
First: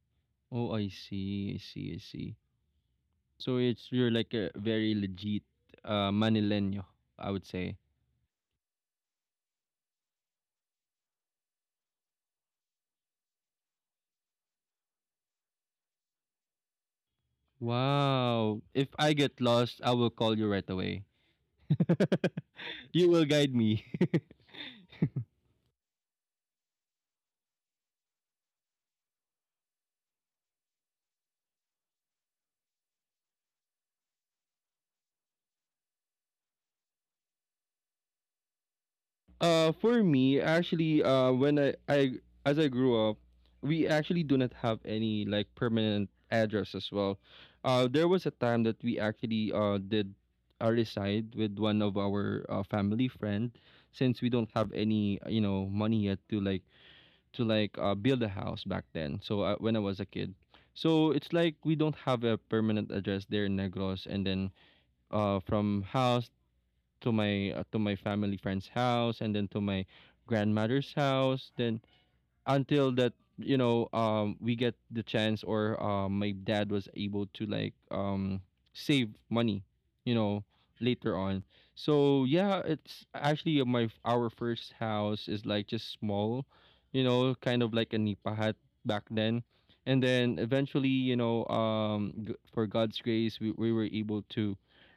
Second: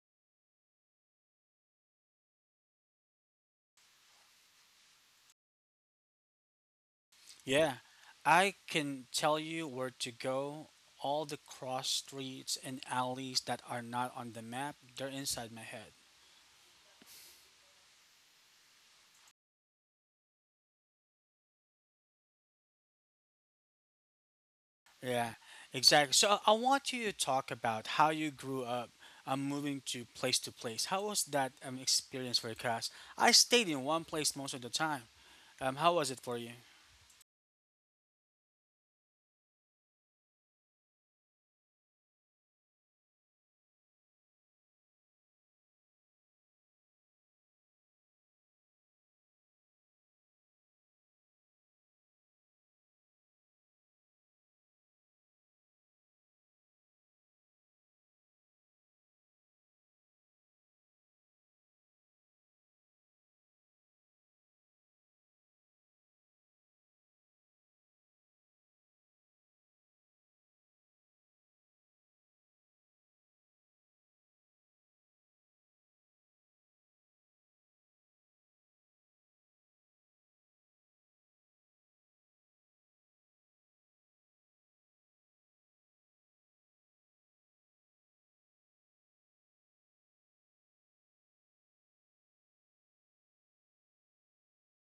B: Oh, I see. I see. I see. So it's you're like a very legit Manileño, I would
A: Yeah,
B: say.
A: I can tell you where to go. All the cross streets and alleys that are not on the map, they're inside my head.
B: Wow. If I get lost, I will call you right away. You will guide me.
A: Yeah, exactly. So I want you to talk about how you grew up moving to place to place. How was that experience for you? Cause I stayed in one place most of the time. How was it for you?
B: For me, actually, when I as I grew up, we actually do not have any like permanent address as well. There was a time that we actually did reside with one of our family friend, since we don't have any, you know, money yet to like build a house back then. So when I was a kid, so it's like we don't have a permanent address there in Negros, and then from house to my family friend's house, and then to my grandmother's house, then until that, you know, we get the chance, or my dad was able to like save money, you know, later on. So yeah, it's actually my our first house is like just small, you know, kind of like a nipa hut back then. And then eventually, you know, for god's grace, we were able to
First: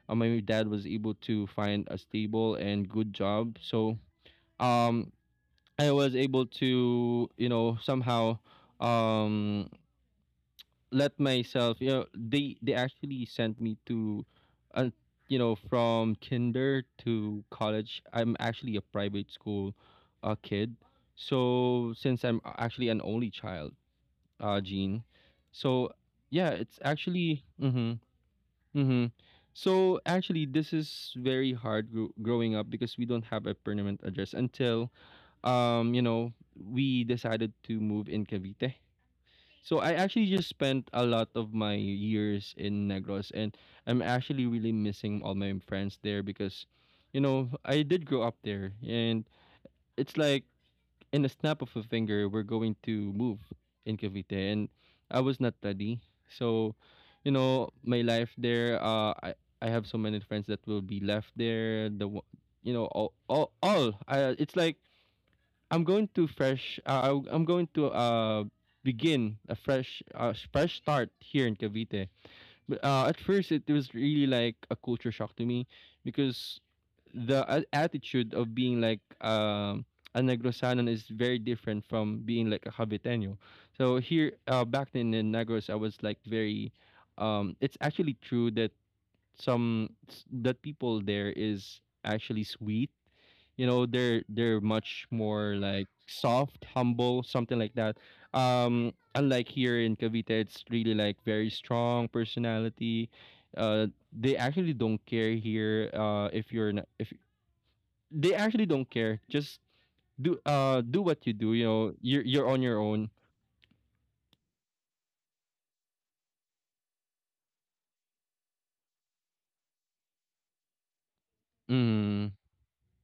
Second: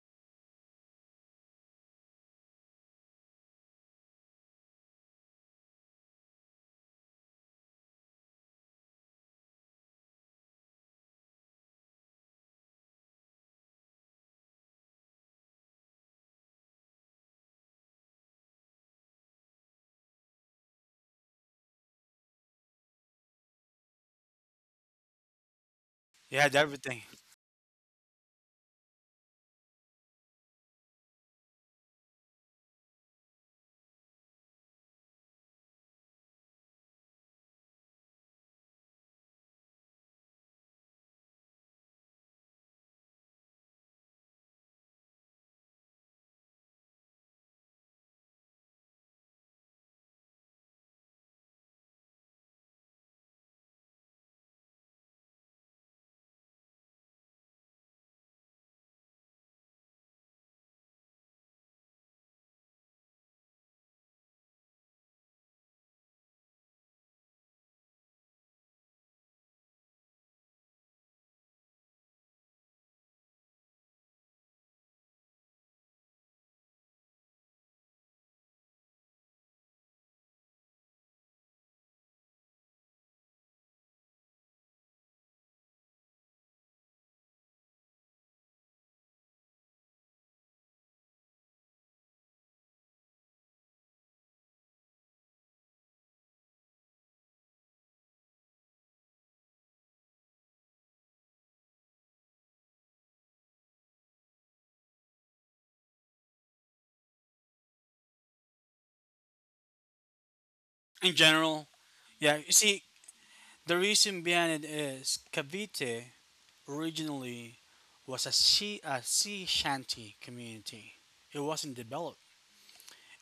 B: my dad was able to find a stable and good job. So um I was able to, you know, somehow, um let myself, you know, they actually sent me to uh, you know, from kinder to college. I'm actually a private school kid. So since I'm actually an only child, Gene. So
A: You had
B: yeah, it's
A: everything
B: actually mhm, mhm. So actually this is very hard growing up, because we don't have a permanent address until, you know, we decided to move in Cavite. So I actually just spent a lot of my years in Negros, and I'm actually really missing all my friends there, because you know, I did grow up there. And it's like in a snap of a finger we're going to move in Cavite, and I was not ready. So, you know, my life there I have so many friends that will be left there. The you know, it's like I'm going to fresh. I'm going to begin a fresh, fresh start here in Cavite. But at first, it was really like a culture shock to me, because the attitude of being like a Negrosanon is very different from being like a Caviteño. So here, back then in Negros, I was like very. It's actually true that some the people there is actually sweet. You know, they're much more like soft, humble, something like that. Unlike here in Cavite, it's really like very strong personality. Uh, they actually don't care here. If you're not, if they actually don't care, just do
A: in
B: do what you
A: general.
B: do. You know,
A: Yeah,
B: you're
A: you
B: you're on
A: see,
B: your own.
A: the reason behind it is Cavite originally was a sea shanty community. It wasn't developed,
B: Mm,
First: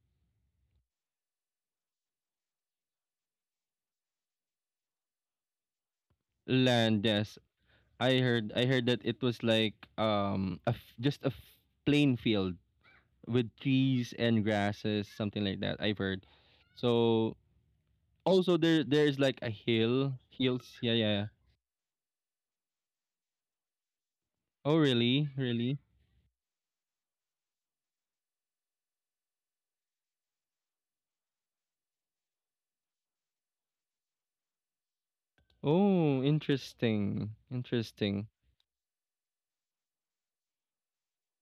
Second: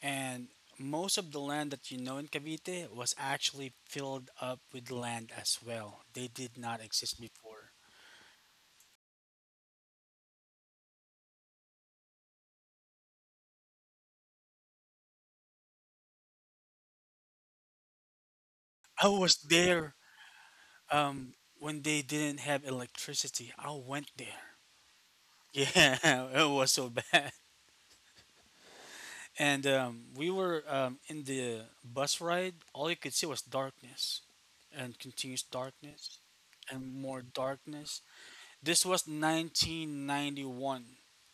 A: and most of the land that you know in Cavite was actually filled up with land as well. They did not
B: land,
A: exist
B: yes.
A: before.
B: I heard, I heard that it was like just a plain field with trees and grasses, something like that. I've heard. So also there
A: I
B: there's
A: was
B: like a
A: there
B: hill, hills. Yeah, yeah, yeah.
A: when they didn't have electricity. I went there.
B: Oh, really? Really?
A: Yeah, it was so bad. And we were in the bus ride. All you could see was darkness and continuous darkness
B: Oh,
A: and more
B: interesting.
A: darkness.
B: Interesting.
A: This was 1991,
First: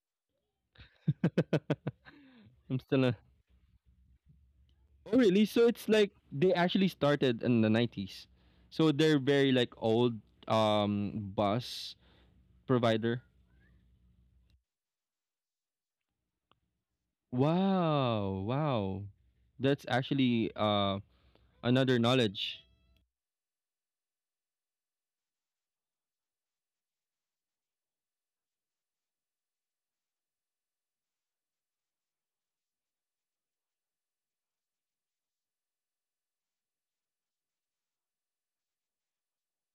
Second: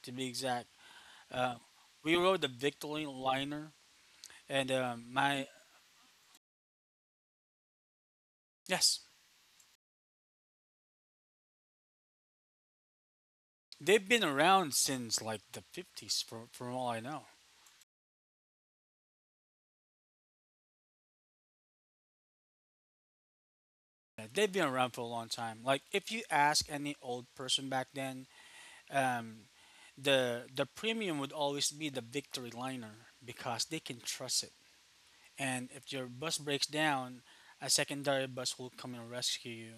A: to be exact. Uh, we rode the
B: I'm still
A: Victory
B: a.
A: liner, and
B: Oh, really?
A: my
B: So it's like they actually started in the 90s. So
A: yes,
B: they're very like old bus provider.
A: they've been around since like the 50s, from all I know.
B: Wow, wow. That's actually another knowledge.
A: They've been around for a long time. Like if you ask any old person back then, um, the premium would always be the Victory liner because they can trust it. And if your bus breaks down, a secondary bus will come and rescue you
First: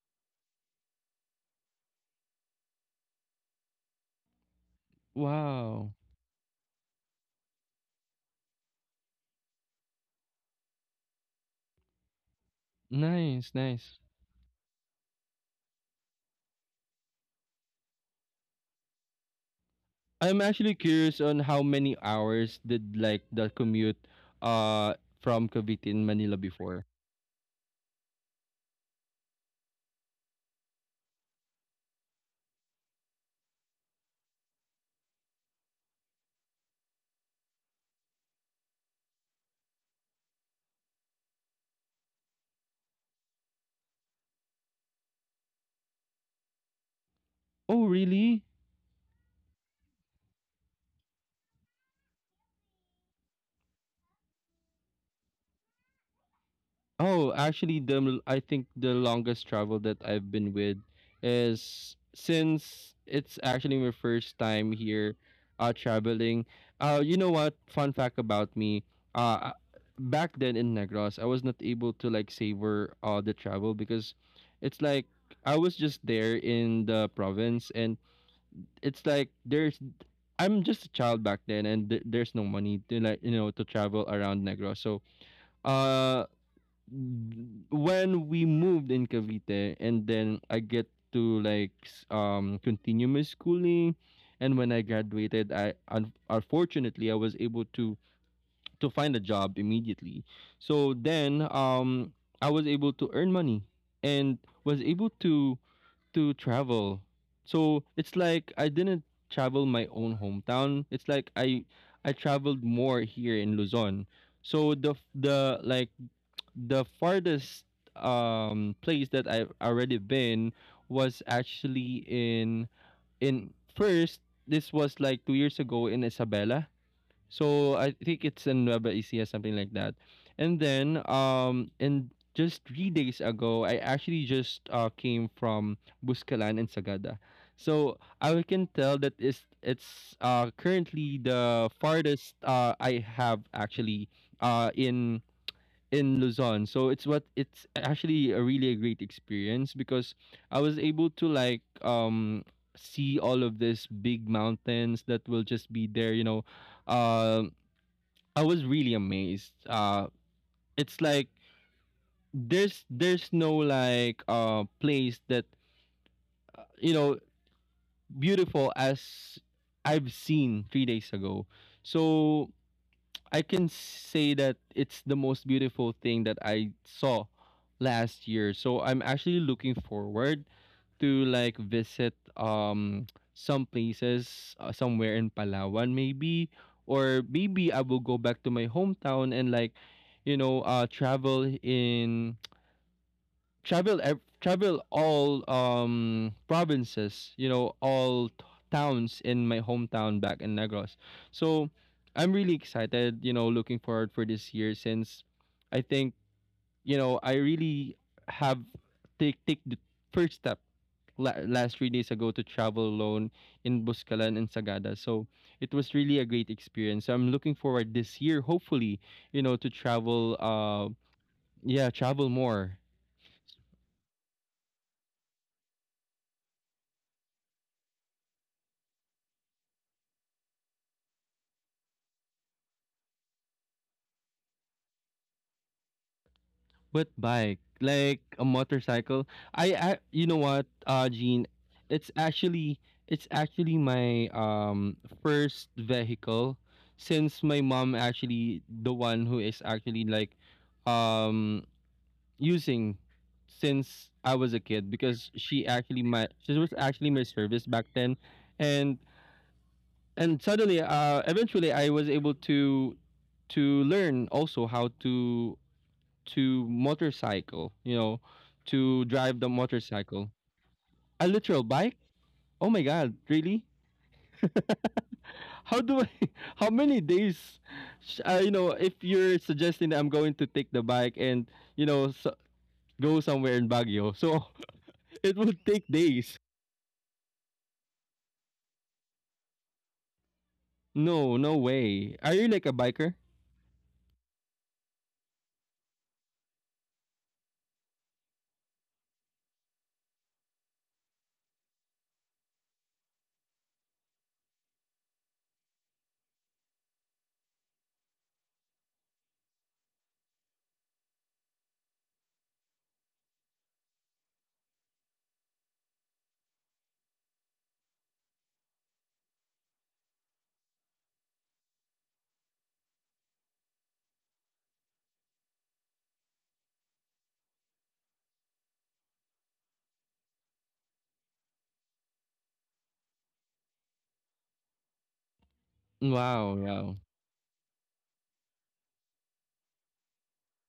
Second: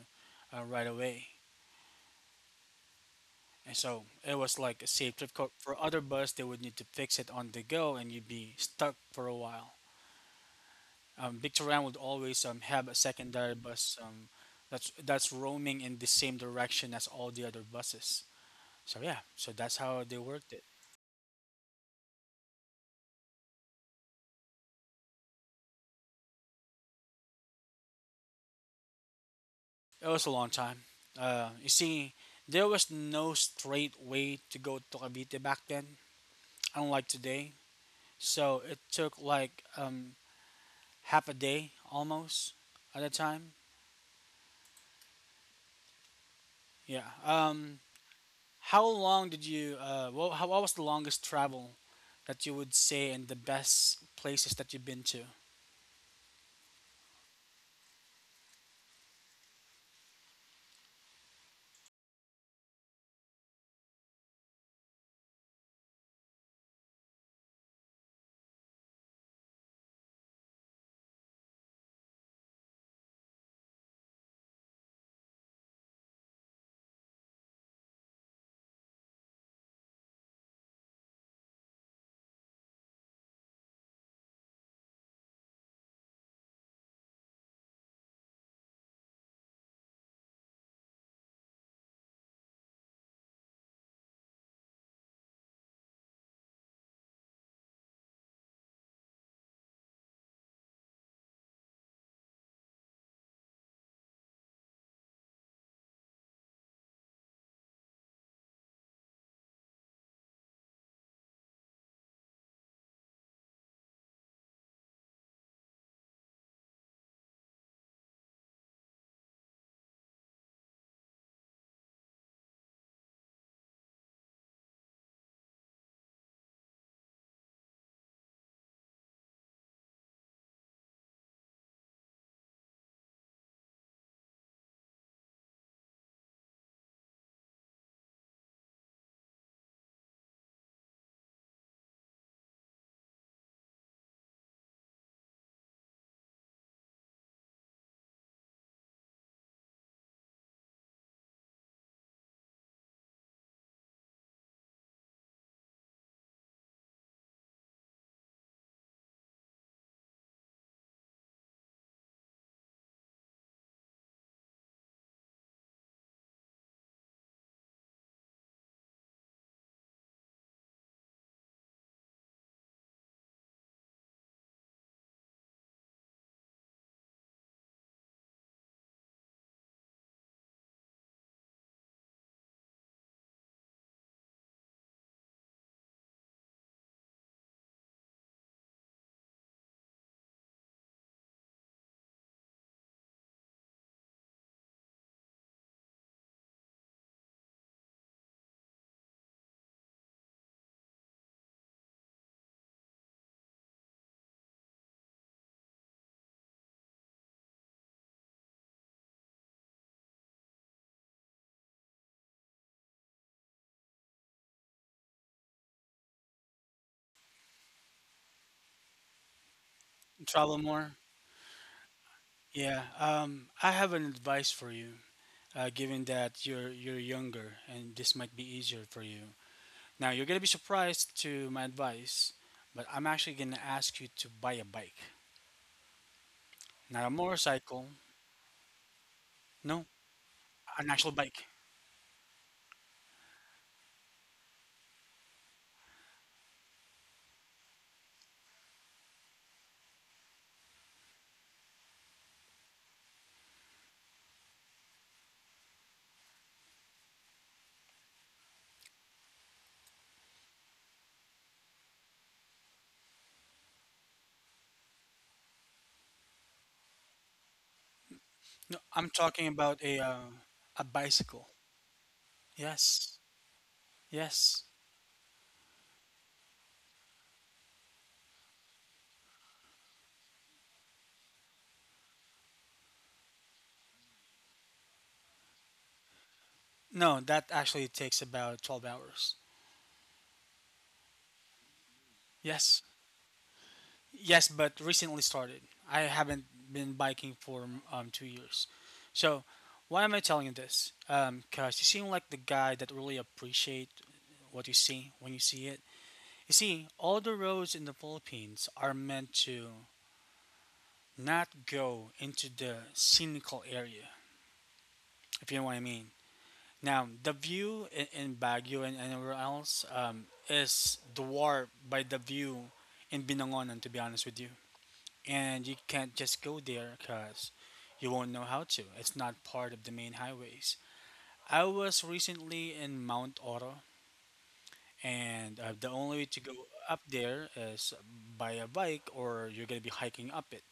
A: right away. And so it was like a safety code for
B: Wow.
A: other bus. They would need to fix it on the go, and you'd be stuck for a while. Victorian would always have a
B: Nice,
A: secondary bus
B: nice.
A: that's roaming in the same direction as all the other buses. So yeah, so that's how they
B: I'm
A: worked it.
B: actually curious on how many hours did like the commute uh from Cavite in Manila before.
A: It was a long time. You see, there was no straight way to go to Cavite back then, unlike today. So it took like half a day almost at a time. Yeah.
B: Oh, really?
A: How long did you? Well, what was the longest travel that you would say and the best places that you've been to?
B: Oh, actually I think the longest travel that I've been with is since it's actually my first time here traveling. You know what? Fun fact about me. Uh back then in Negros, I was not able to like savor the travel because it's like I was just there in the province, and it's like there's I'm just a child back then, and there's no money to like, you know, to travel around Negros. So uh, when we moved in Cavite, and then I get to like continue my schooling, and when I graduated, unfortunately I was able to find a job immediately. So then I was able to earn money and was able to travel. So it's like I didn't travel my own hometown. It's like I traveled more here in Luzon. So the f- the like the farthest place that I've already been was actually in first this was like 2 years ago in Isabela, so I think it's in Nueva Ecija, something like that. And then and just three days ago, I actually just came from Buscalan and Sagada. So I can tell that it's currently the farthest I have actually uh in in Luzon. So it's what it's actually a really a great experience, because I was able to like see all of these big mountains that will just be there, you know, um I was really amazed. It's like there's no like place that, you know, beautiful as I've seen three days ago. So I can say that it's the most beautiful thing that I saw last year. So I'm actually looking forward to like visit some places somewhere in Palawan maybe, or maybe I will go back to my hometown and like travel in travel all provinces, all towns in my hometown back in Negros. So I'm really excited, looking forward for this year, since I think I really have take the first step last 3 days ago to travel alone in Buscalan and Sagada. So it was really a great experience. So I'm looking forward this year, hopefully, to travel.
A: Travel more.
B: Yeah, travel more.
A: Yeah. I have an advice for you. Given that you're younger and this might be easier for you. Now you're gonna be surprised to my advice, but I'm actually gonna ask you to buy a bike, not
B: What
A: a
B: bike?
A: motorcycle.
B: Like a motorcycle? I,
A: No,
B: I you know what,
A: an actual bike.
B: Gene, it's actually, it's actually my first vehicle, since my mom actually the one who is actually like um using since I was a kid, because she actually my, she was actually my service back then, and suddenly eventually I was able to learn also how to motorcycle, you know,
A: No,
B: to
A: I'm
B: drive
A: talking
B: the
A: about
B: motorcycle.
A: a
B: A
A: bicycle.
B: literal bike. Oh my god,
A: Yes.
B: really?
A: Yes.
B: How do I how many days you know, if you're suggesting that I'm going to take the bike and, you know, so go somewhere in Baguio, so it would take days.
A: No, that actually takes about 12 hours.
B: No, no way. Are you like a
A: Yes.
B: biker?
A: Yes, but recently started. I haven't been biking for 2 years. So, why am I telling you this? Because you seem like the guy that really appreciate what you see when you see it. You see, all the roads in the Philippines are meant to not go into the scenical area, if you know what I mean. Now, the view in Baguio and anywhere else is dwarfed by the view in Binangonan, to be honest with you. And you can't just go there because you won't know how to. It's not part of the main highways. I was recently in Mount Oro, and the only way to go
B: Wow, wow.
A: up there is by a bike or you're going to be hiking up it.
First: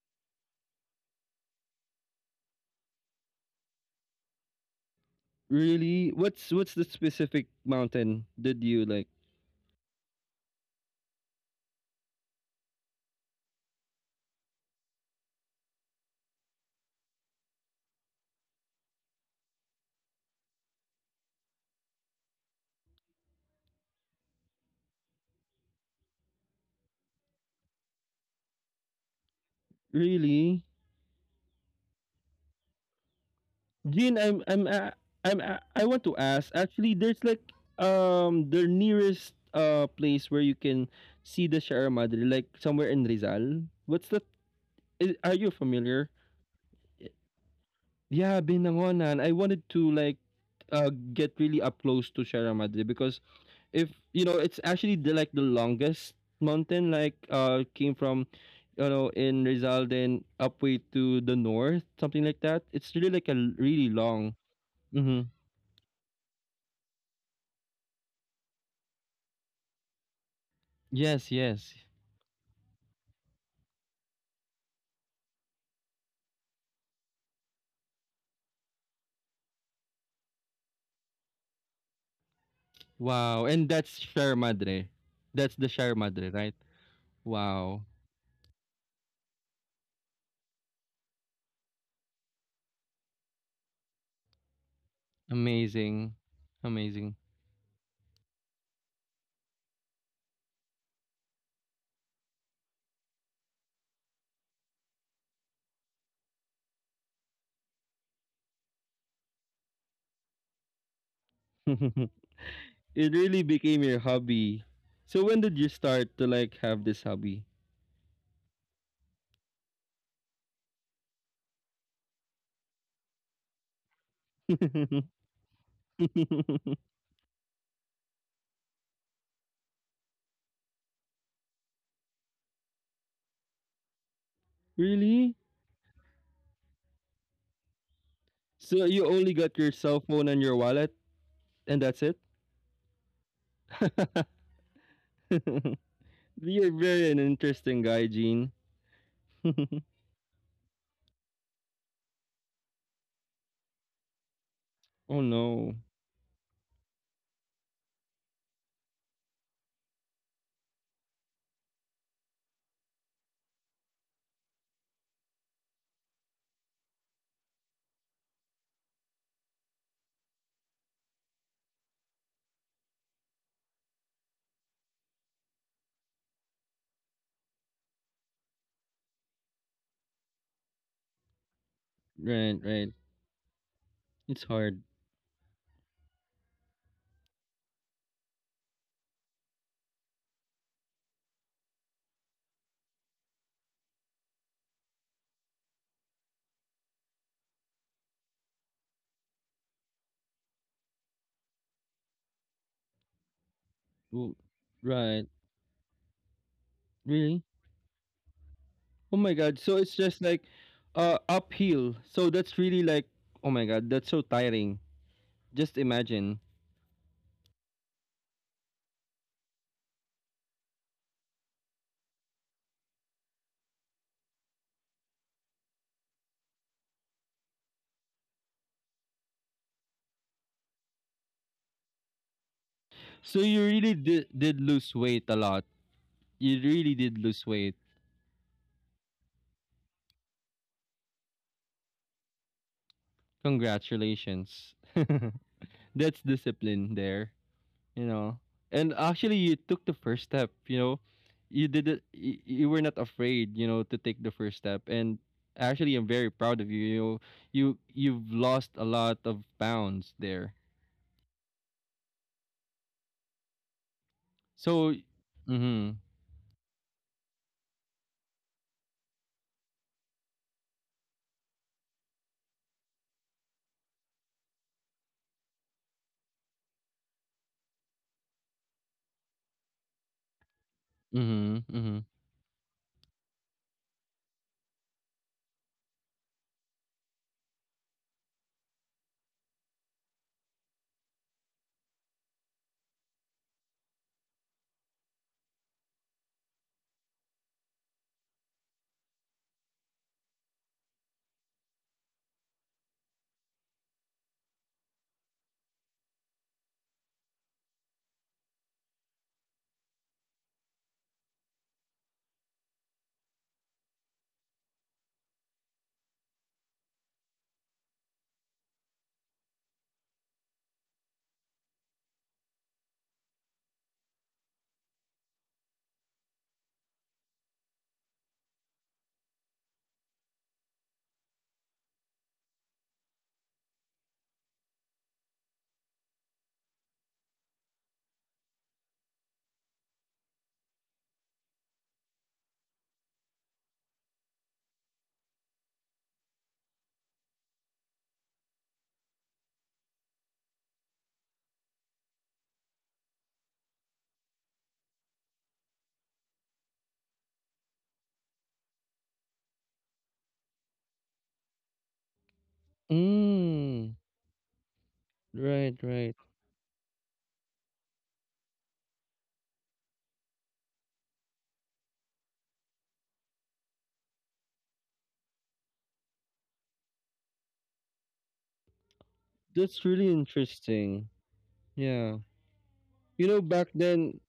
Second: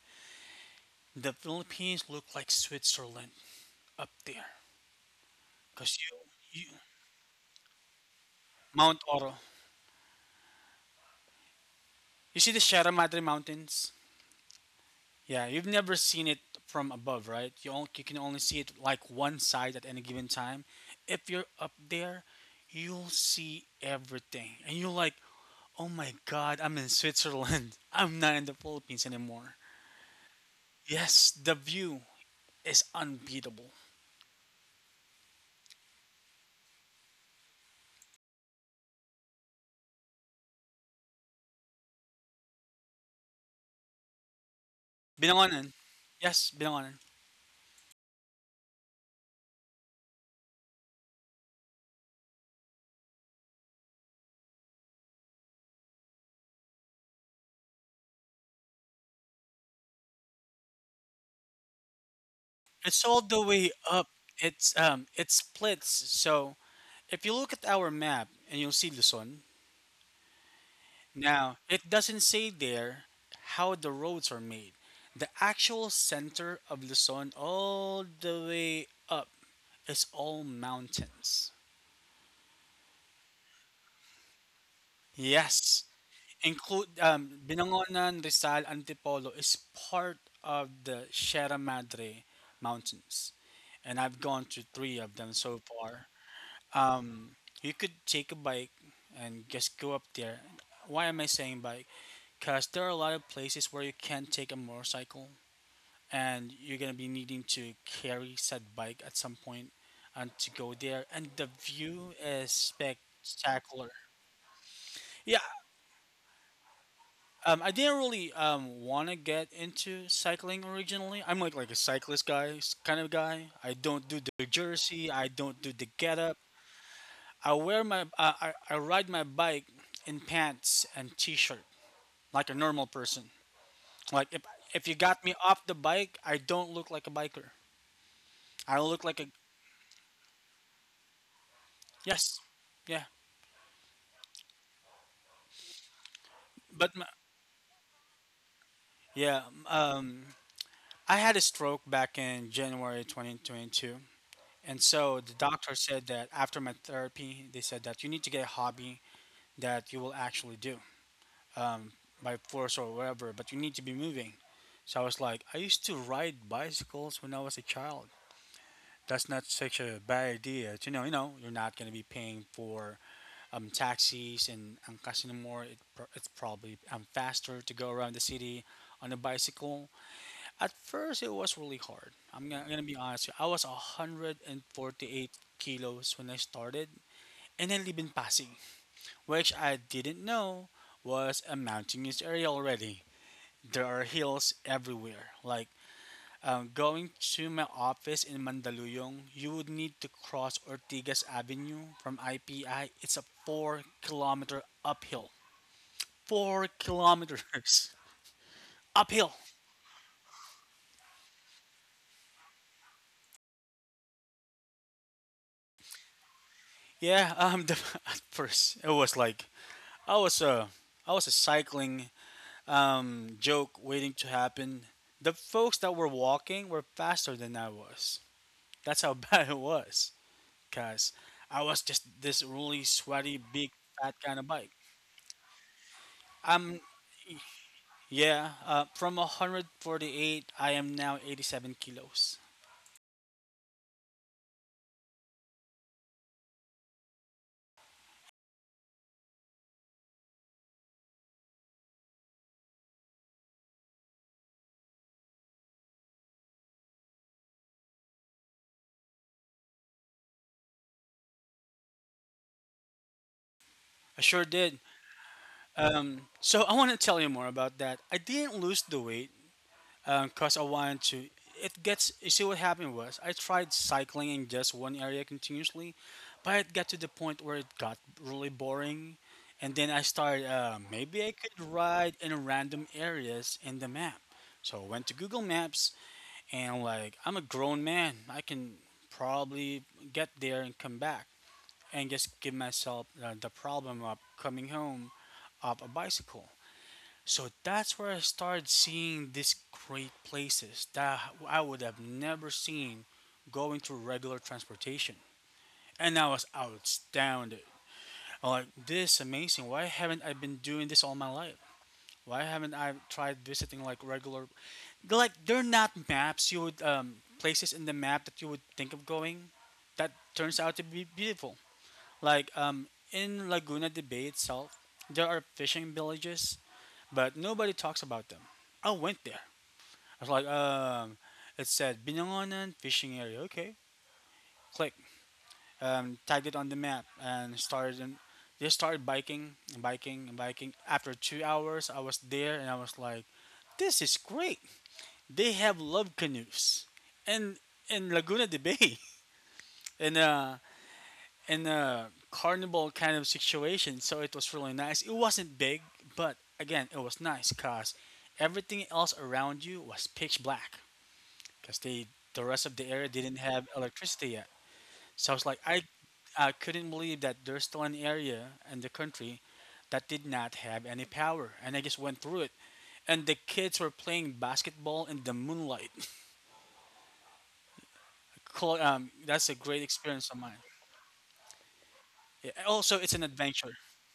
A: The Philippines look like Switzerland up there because
B: Really? What's
A: you, you,
B: the specific mountain did you
A: Mount
B: like?
A: Oro. You see the Sierra Madre Mountains? Yeah, you've never seen it from above, right? You can only see it like one side at any given time. If you're up there, you'll see everything, and you're like, "Oh my God, I'm in Switzerland. I'm not in the Philippines anymore."
B: Really?
A: Yes, the view is unbeatable.
B: Jean, I'm I want to ask. Actually, there's like the nearest place where you can see the Sierra Madre, like somewhere in Rizal. What's that? Are you
A: Binangonan,
B: familiar?
A: yes, Binangonan.
B: Yeah, Binangonan. I wanted to like get really up close to Sierra Madre, because if you know, it's actually the, like the longest mountain, like came from, you know, in Rizal then up way to the north, something like that. It's really
A: It's
B: like
A: all the way
B: really
A: up.
B: long.
A: It's
B: Mm-hmm.
A: it splits. So if you look at our map and you'll see Luzon,
B: Yes,
A: now,
B: yes.
A: it doesn't say there how the roads are made. The actual center of Luzon, all the way up, is all mountains.
B: Wow, and that's Sierra Madre? That's the
A: Yes,
B: Sierra Madre, right?
A: include
B: Wow.
A: Binangonan, Rizal, Antipolo is part of the Sierra Madre Mountains, and I've gone to three of them so
B: Amazing,
A: far.
B: amazing.
A: Um, you could take a bike and just go up there. Why am I saying bike? Because there are a lot of places where you can't take a motorcycle and you're gonna be needing to carry said bike at some point and to go there and the
B: It
A: view is
B: really became your
A: spectacular.
B: hobby. So when
A: Yeah.
B: did you start to like have this hobby?
A: I didn't really want to get into cycling originally. I'm like a cyclist guy, kind of guy. I don't do the jersey, I don't do the getup. I wear my I ride my bike in pants and t-shirt, like a normal person. like if, if you got
B: Really?
A: me off the bike, I don't look like a biker. I
B: So
A: look like
B: you
A: a
B: only got your cell phone and your wallet, and that's it?
A: yes, yeah.
B: You're
A: But m-
B: very an interesting guy, Gene.
A: yeah,
B: Oh,
A: um, I had a stroke back in January 2022. And so the doctor
B: no.
A: said that after my therapy, they said that you need to get a hobby that you will actually do, um, by force or whatever, but you need to be moving. So I was like, I used to ride bicycles when I was a child. That's not such a bad idea. To know, you know, you're not going to be paying for taxis and Angkas anymore. It's probably faster to go around the city on a bicycle. At first, it was really hard.
B: Right,
A: I'm gonna be
B: right.
A: honest with you. I was
B: It's hard.
A: 148 kilos when I started, and I live in Pasig, which I didn't know was a mountainous area already. There are hills everywhere. Like, going to my office in Mandaluyong, you would need to cross Ortigas Avenue from IPI. It's a four
B: Wo-
A: kilometer
B: Right.
A: uphill. 4 kilometers
B: Really? Oh
A: uphill.
B: my god. So it's just like uphill. So that's really like, oh my god, that's so tiring. Just imagine.
A: Yeah, at first it was like I was a I was a cycling joke waiting to happen. The folks that were walking were faster than I was. That's how bad it was, guys. I was just this really
B: So
A: sweaty,
B: you
A: big,
B: really
A: fat
B: did
A: kind of
B: did
A: bike.
B: lose weight a lot. You
A: I'm
B: really did lose weight.
A: yeah. From 148, I am now 87 kilos.
B: Congratulations. That's discipline there. You know, and actually you took the first step, you know, you did it. You were not afraid, you know, to take the first step. And actually I'm very proud of you, you know. You, you've lost a lot of pounds there.
A: I sure did.
B: So mm-hmm.
A: So I want to tell you more about that. I didn't lose the weight because I wanted to. It gets. You see what happened was I tried cycling in just one area continuously, but it got to the point where it got really boring, and then I started. Maybe I
B: Mm-hmm.
A: could
B: Mm-hmm.
A: ride in random areas in the map. So I went to Google Maps, and like, I'm a grown man, I can probably get there and come back and just give myself the problem of coming home of a bicycle. So that's where I started seeing these great places that I would have never seen going through regular transportation. And I was astounded. I'm like, this is amazing. Why haven't I been doing this all my life? Why haven't I tried visiting, like, regular, like, they're not maps you would, places in the map that you would think of going that turns out to be beautiful. Like, in Laguna de Bay itself, there are fishing villages, but nobody talks about them. I went there, I was like, it said Binangonan fishing area. Okay, click. Tagged it on the map and started. They started biking and biking and biking. After 2 hours, I was there and I was like, this is great. They have love canoes, and in Laguna de Bay, in a in a carnival kind of situation. So it was really nice. It wasn't big, but again, it was nice because everything else around you was pitch black, because the rest of the area didn't have
B: Mm.
A: electricity yet. So I was like,
B: Right, right.
A: I couldn't believe that there's still an area in the country that did not have any power, and I just went through it. And the kids were playing basketball in the moonlight. Cool, that's a great
B: That's really
A: experience of mine.
B: interesting. Yeah.
A: Yeah, also, it's
B: You
A: an
B: know, back
A: adventure.
B: then,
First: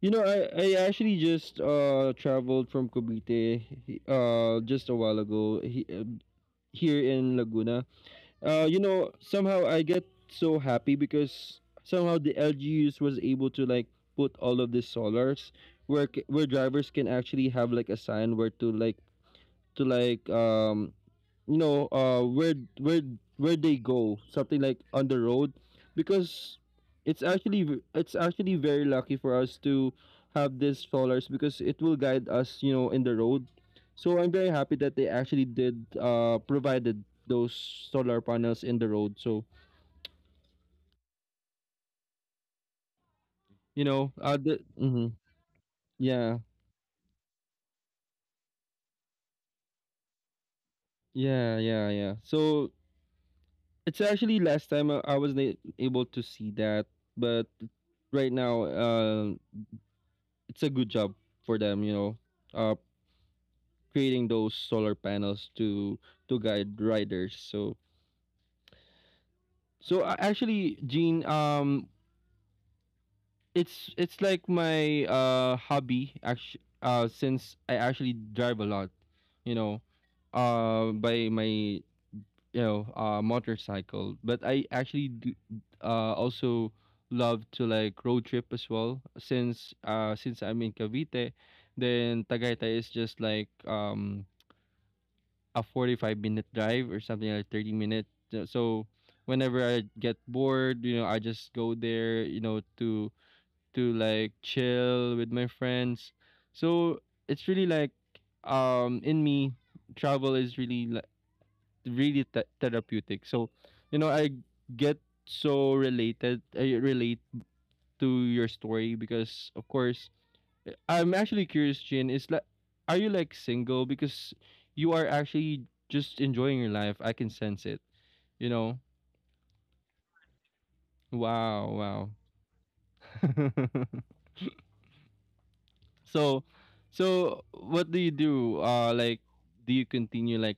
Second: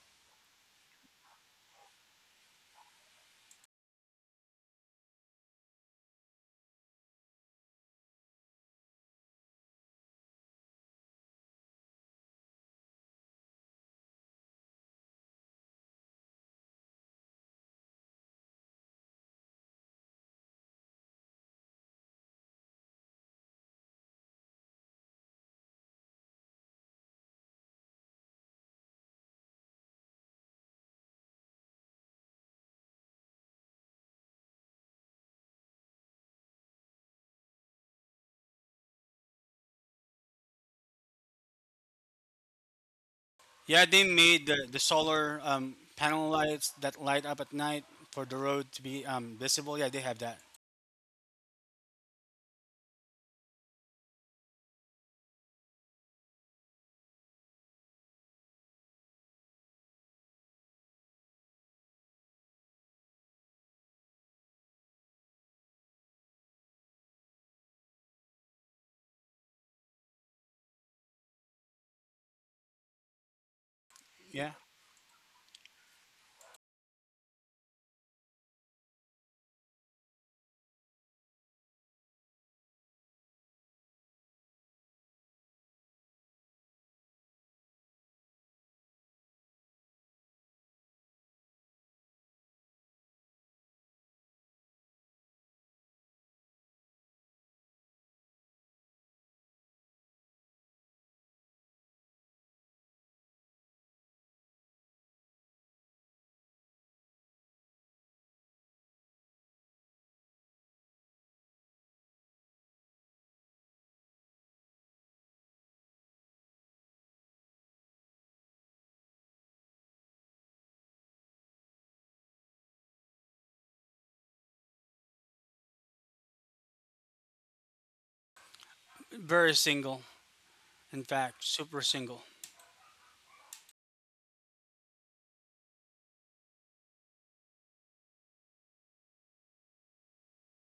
B: you know, I actually just traveled from Cavite just a while ago here in Laguna. You know, somehow I get so happy because somehow the LGUs was able to like put all of these solars where where drivers can actually have like a sign where to like where where where they go, something like on the road, because it's actually it's actually very lucky for us to have these followers because it will guide us, you know, in the road. So I'm very happy that they actually did provided those solar panels in the road. So, you
A: Yeah, they
B: know,
A: made the
B: mhm.
A: solar panel
B: Yeah.
A: lights that light up at night for the road to be visible. Yeah, they have that.
B: Yeah, so it's actually last time I wasn't able to see that, but right now, it's a good job for them, you know, uh, creating those solar panels to guide riders. So, so actually, Gene, it's like
A: Yeah,
B: my hobby actually, since I actually drive a lot, you know, by my, you know, motorcycle. But I actually do, also love to like road trip as well, since I'm in Cavite, then Tagaytay is just like a 45-minute drive or something, like 30 minutes. So whenever I get bored, you know, I just go there, you know, to like chill with my friends. So it's really like in me, travel is really like really therapeutic. So, you know, I get so related I relate to your story, because of course I'm actually curious, Jin. Is like, are you like single? Because you are actually just enjoying your life. I can sense it. You know.
A: very single. In fact,
B: Wow,
A: super
B: wow.
A: single.
B: So, so what do you do? Like, do you continue like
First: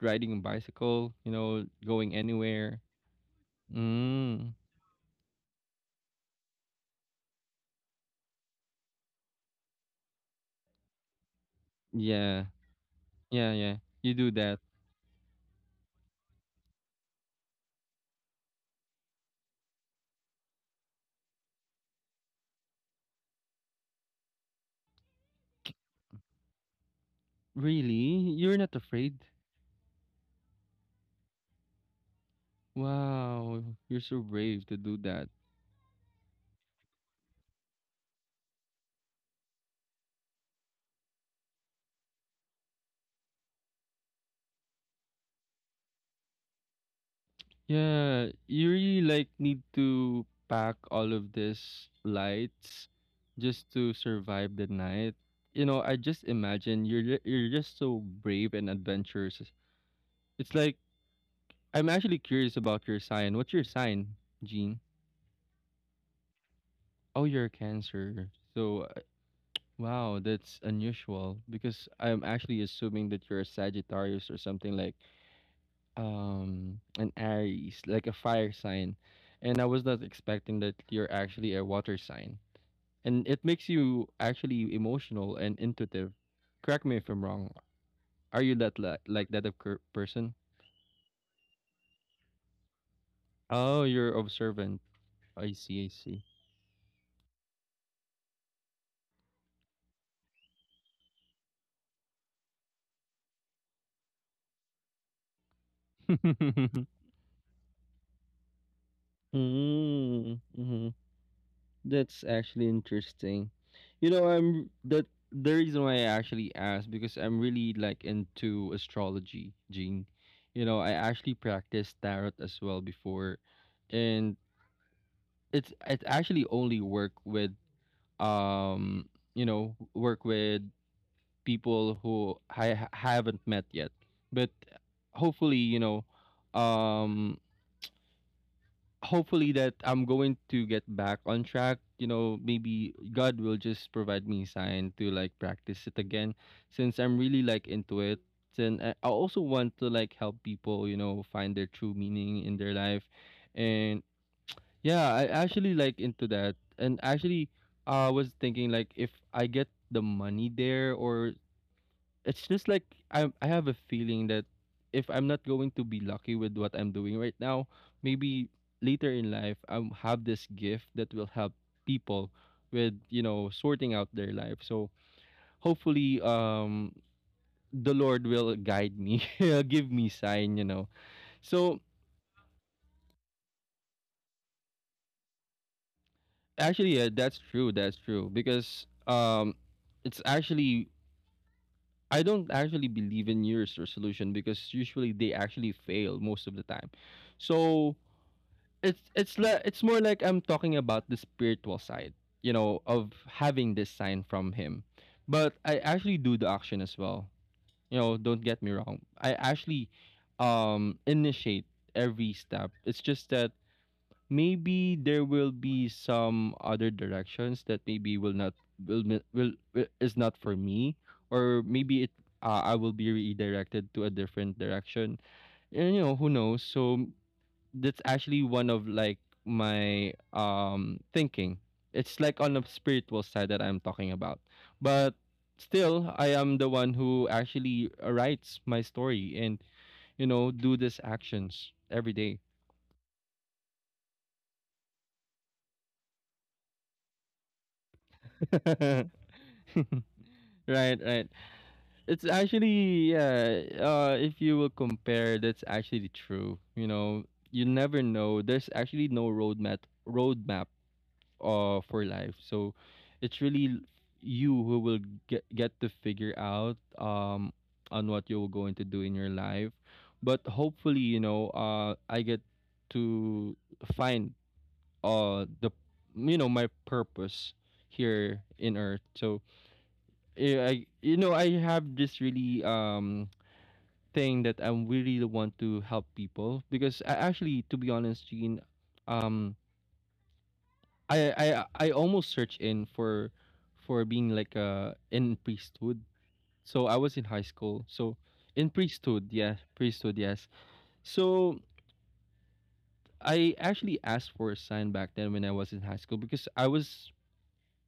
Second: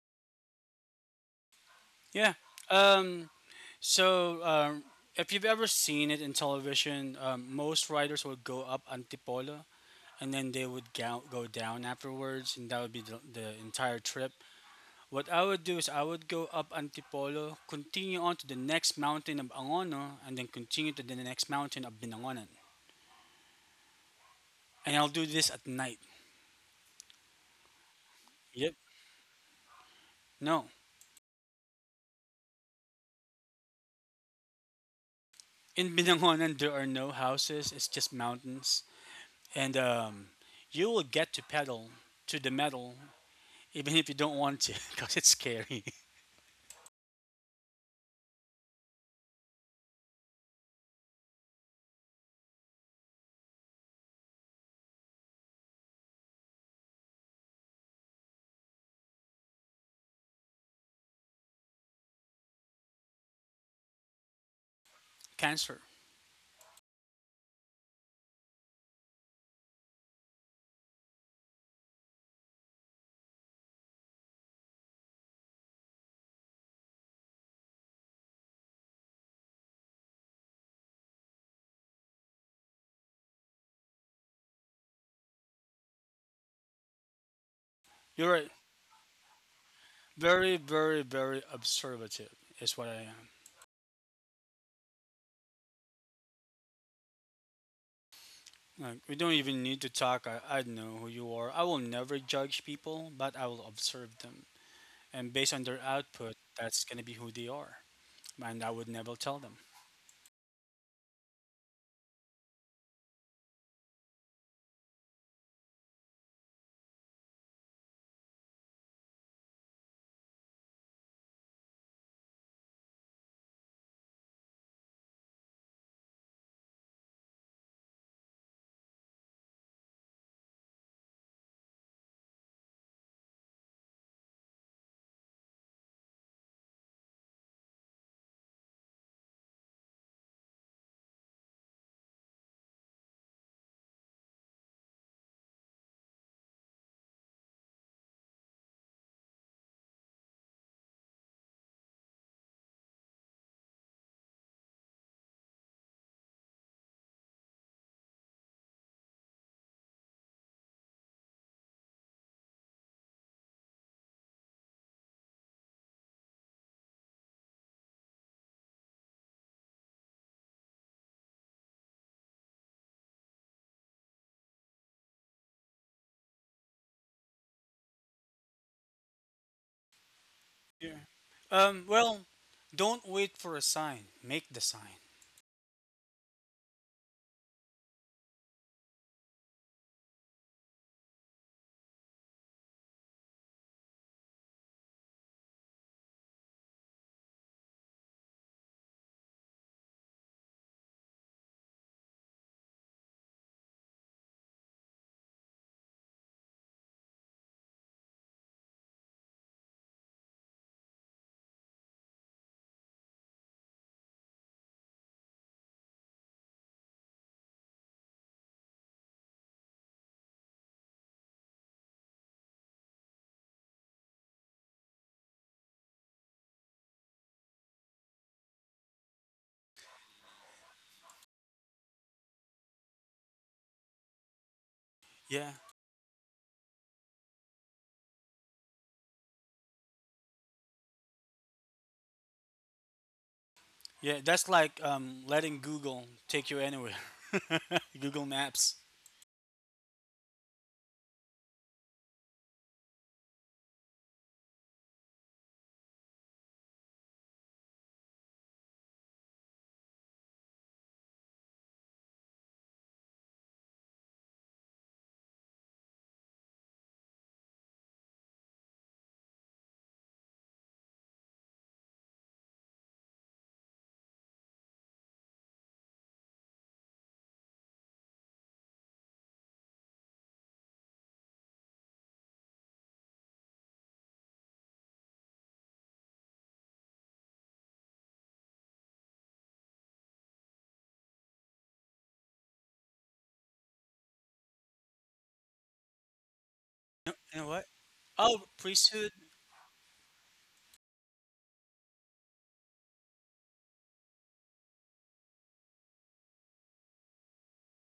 B: riding a bicycle? You know, going
A: Yeah.
B: anywhere?
A: Um. So,
B: Mm.
A: um, if you've ever seen it in television, most riders would go up Antipolo and then they would go down
B: Yeah,
A: afterwards, and that would be
B: yeah,
A: the
B: yeah.
A: entire
B: You do
A: trip.
B: that.
A: What I would do is I would go up Antipolo, continue on to the next mountain of Angono, and then continue to the next mountain of Binangonan. And I'll do this at night.
B: Really? You're
A: Yep.
B: not afraid?
A: No.
B: Wow, you're so brave to do that.
A: In Binangonan, there are no houses, it's just mountains. And you will get to pedal to the metal, even if you don't want to, because it's scary.
B: Yeah, you really like need to pack all of this lights just to survive the night. You know, I just imagine you're just so brave and adventurous. It's like I'm actually curious about your sign. What's your sign, Gene?
A: Cancer.
B: Oh, you're a Cancer. So, wow, that's unusual because I'm actually assuming that you're a Sagittarius or something like an Aries, like a fire sign, and I was not expecting that you're actually a water sign. And it makes you actually emotional and intuitive. Correct me if I'm wrong.
A: You're
B: Are
A: right.
B: you that like that of person?
A: Very, very, very observative is what I am.
B: Oh, you're observant. I see, I see.
A: Like, we don't even need to talk. I know who you are. I will never judge people, but I will observe them. And based on their output, that's going to be who they are. And I would never tell them.
B: Mm-hmm. That's actually interesting. You know, I'm that, the reason why I actually asked because I'm really like into astrology, Gene. You know, I actually practiced tarot as well before, and it actually only work with work with people who I haven't met yet, but hopefully, you know, um hopefully that I'm going to get back on track. You know, maybe God will just provide me sign to like practice it again, since I'm really like into it. And I also want to like help people, you know, find their true meaning in their life. And yeah, I actually like into that. And actually I was thinking like, if I get the money there, or it's just like I have a feeling that if I'm not going to be lucky with what I'm doing right now, maybe later in life I'll have this gift that will help people with, you know, sorting out their life. So hopefully the Lord will guide me, He'll give me sign, you know.
A: Yeah.
B: So,
A: Um, well, don't wait for a sign. Make the sign.
B: actually yeah, that's true, that's true. Because it's actually, I don't actually believe in New Year's resolution because usually they actually fail most of the time. So it's like, it's more like I'm talking about the spiritual side, you know, of having this sign from him. But I actually do the action as well. You know, don't get me wrong. I actually initiate every step. It's just that maybe there will be some other directions that maybe will not will is not for me, or maybe it, I will be redirected to a different direction. And you know, who knows? So that's actually one of like my thinking. It's like on the spiritual side that I'm talking about. But
A: Yeah.
B: still I am the one who actually writes my story and, you know, do these actions every day.
A: Yeah. That's like letting Google take you anywhere. Google Maps.
B: Right, right. It's actually yeah, if you will compare, that's actually true. You know, you never know. There's actually no roadmap for life, so it's really you who will get to figure out on what you're going to do in your life. But hopefully, you know, I get to find the you know my purpose here in earth. So, I, you know, I have this really thing that I really want to help people, because I actually, to be honest, Gene, um I I I almost searched in for being like in priesthood. So I
A: You know,
B: was in
A: you
B: high
A: know what?
B: school. So
A: Oh,
B: in
A: priesthood.
B: priesthood, yeah, priesthood, yes. So I actually asked for a sign back then when I was in high school, because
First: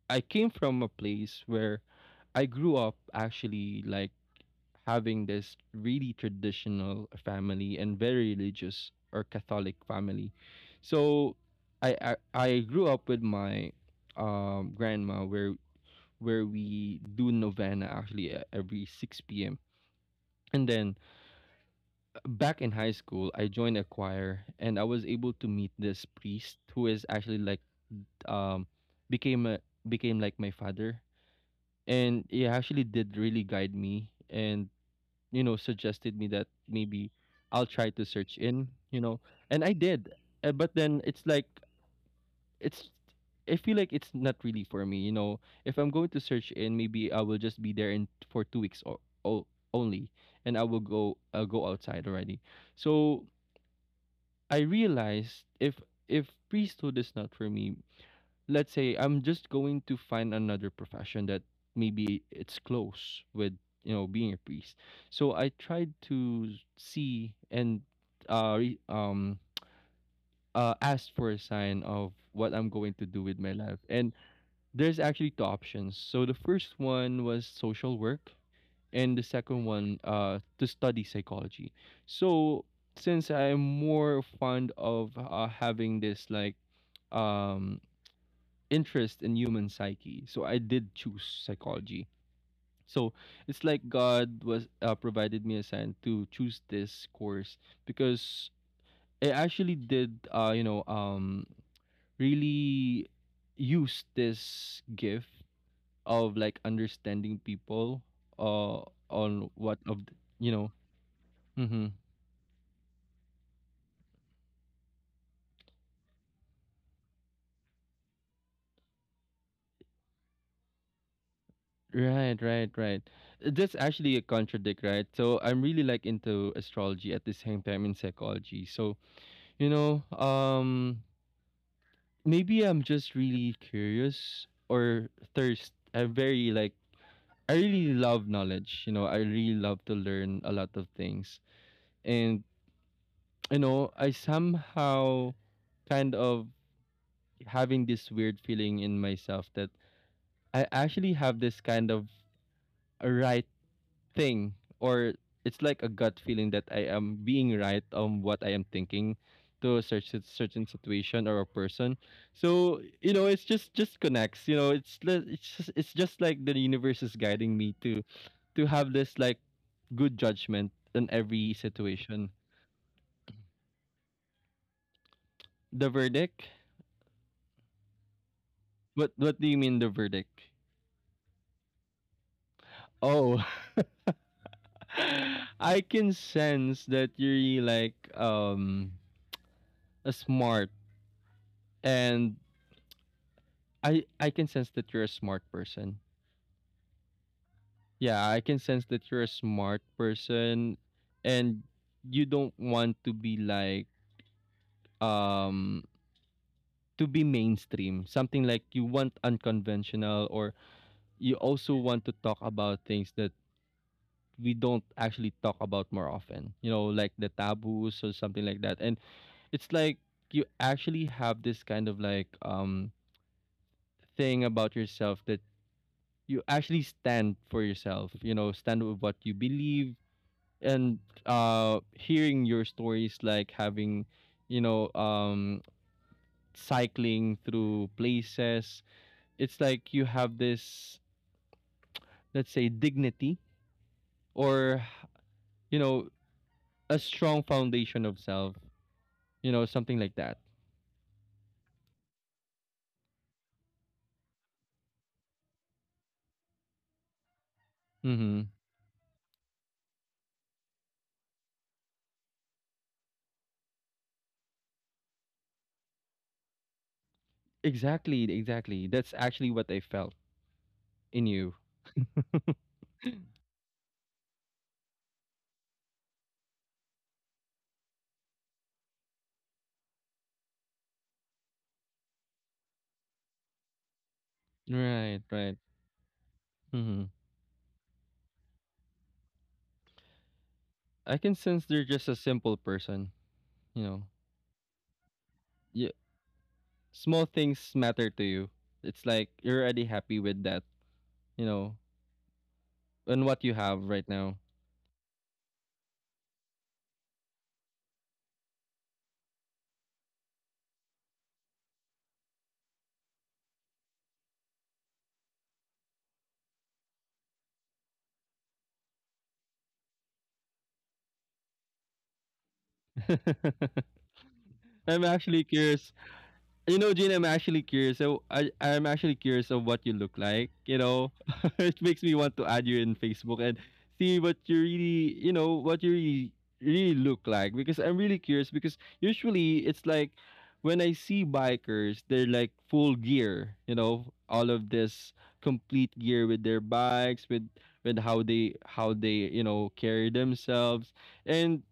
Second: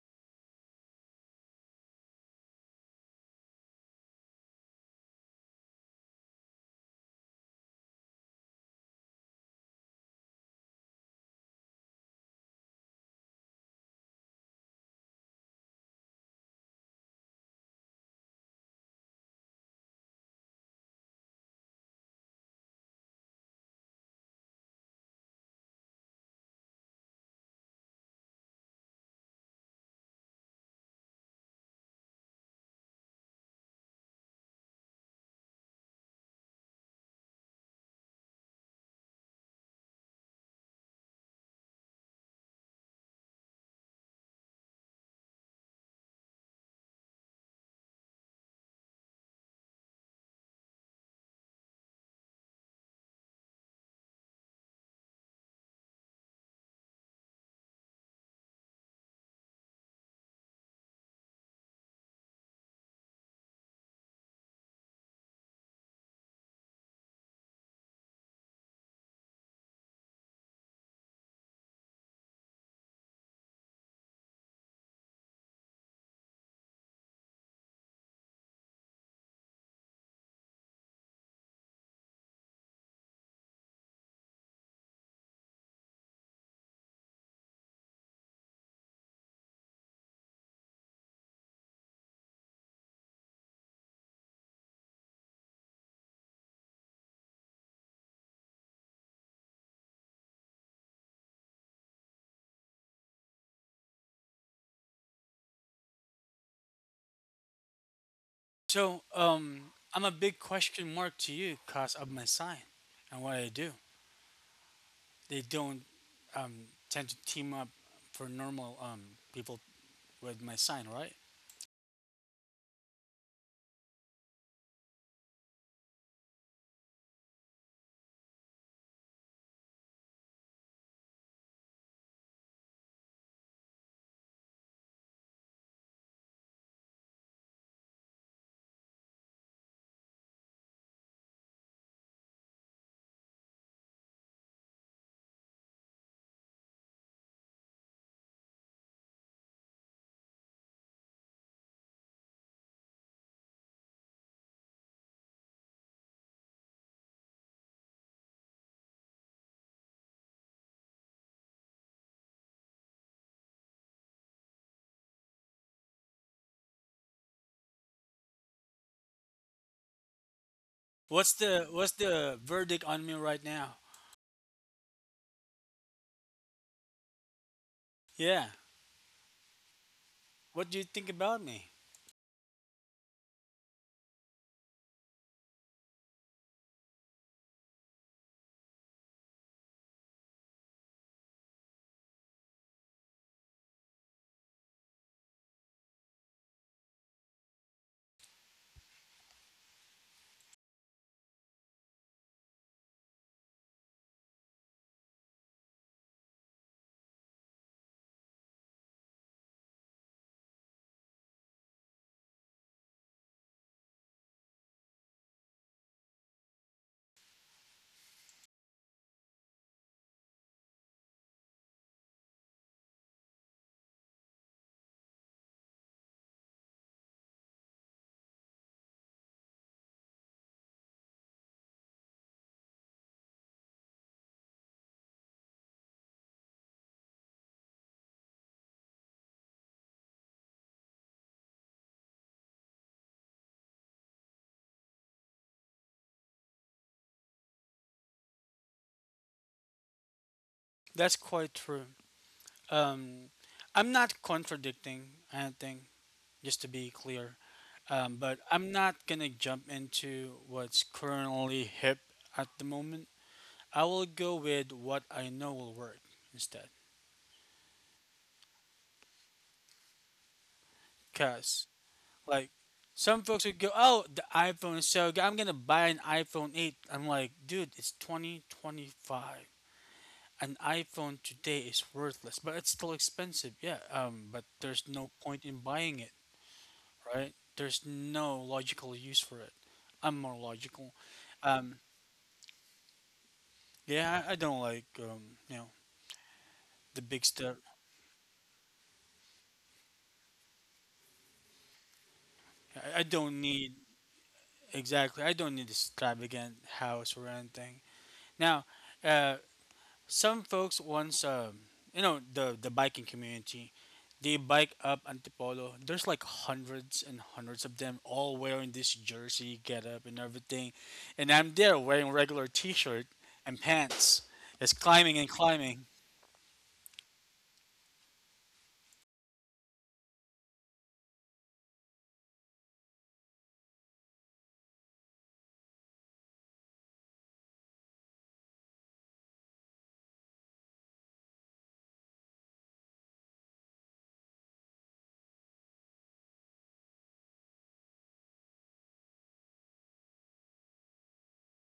B: I came from a place where I grew up actually like having this really traditional family and very religious or Catholic family. So I grew up with my grandma, where we do novena actually every 6 p.m. And then, back in high school, I joined a choir and I was able to meet this priest who is actually like um became became like my father, and he actually did really guide me and, you know, suggested me that maybe I'll try to search in, you know. And I did. But then it's like, it's I feel like it's not really for me. You know, if I'm going to search in, maybe I will just be there in for 2 weeks or only, and I will go I'll go outside already. So I realized if priesthood is not for me, let's say I'm just going to find another profession that maybe it's close with being a priest. So I tried to see and uh re- um ask for a sign of what I'm going to do with my life, and there's actually two options. So the first one was social work, and the second one, to study psychology. So since I'm more fond of having this like um, interest in human psyche, so I did choose psychology. So it's like God was, provided me a sign to choose this course because I actually did, really use this gift of like understanding people. Uh
A: So,
B: on what
A: I'm a
B: of th-
A: big
B: you know
A: question mark to you because
B: Mm-hmm.
A: of my sign and what I do. They don't tend to team up for normal people with my sign, right?
B: Right, right, right. That's actually a contradict, right? So I'm really like into astrology at the same time in psychology, so you know um maybe I'm just really curious or thirst. I'm very like, I really love knowledge. I really love to learn a lot of things, and I somehow kind of having this weird feeling in myself that I actually have this kind of right thing, or it's like a gut feeling that I am being right on what I am thinking to a certain situation or a person. So it's just connects. It's just like the universe is guiding me to have this like good judgment in every
A: What's
B: situation.
A: the verdict on me right now?
B: The verdict.
A: Yeah.
B: What do you mean the verdict?
A: What do you think about me?
B: Oh, I can sense that you're like smart, and I can sense that you're a smart person. Yeah, I can sense that you're a smart person, and you don't want to be like, um to be mainstream. Something like you want unconventional, or you also want to talk about things that we don't actually talk about more often. You know, like the taboos or something like that. And it's like you actually have this kind of like, thing about yourself that you actually stand for yourself, stand with what you believe. And uh, hearing your stories, like having you know um cycling through places, it's like you have this, let's say, dignity, or you know a strong foundation of self, you know, something like that.
A: That's quite true. Um, I'm not contradicting anything, just to be clear. But
B: Mm-hmm.
A: I'm not gonna jump into what's currently hip at the moment. I will go with what I know will work instead.
B: Exactly, exactly, that's actually what I felt in you.
A: Cause like, some folks would go, "Oh, the iPhone is so good. I'm gonna buy an iPhone 8." I'm like, dude, it's 2025. An iPhone today is worthless, but it's still expensive. Yeah. But there's no
B: Right,
A: point in
B: right.
A: buying it,
B: Mm-hmm.
A: right? There's no logical use for it. I'm more logical.
B: I can sense
A: Um.
B: they're just a simple person, you know.
A: Yeah. I don't like. You know,
B: You,
A: the big
B: small
A: stuff.
B: things matter to you. It's like you're already happy with that, you know,
A: I
B: and
A: don't
B: what you
A: need
B: have right now.
A: exactly. I don't need extravagant house or anything. Now, uh, some folks once, you know, the biking community, they bike up Antipolo. There's like hundreds and hundreds of them, all wearing this jersey getup and everything, and I'm there wearing regular T-shirt and pants. It's
B: I'm
A: climbing and
B: actually
A: climbing.
B: curious. You know, Gene, I'm actually curious. I'm actually curious of what you look like. You know, it makes me want to add you in Facebook and see what you really, you know, what you really, really look like. Because I'm really curious. Because usually it's like when I see bikers, they're like full gear. You know, all of this complete gear with their bikes, with how they you know carry themselves, and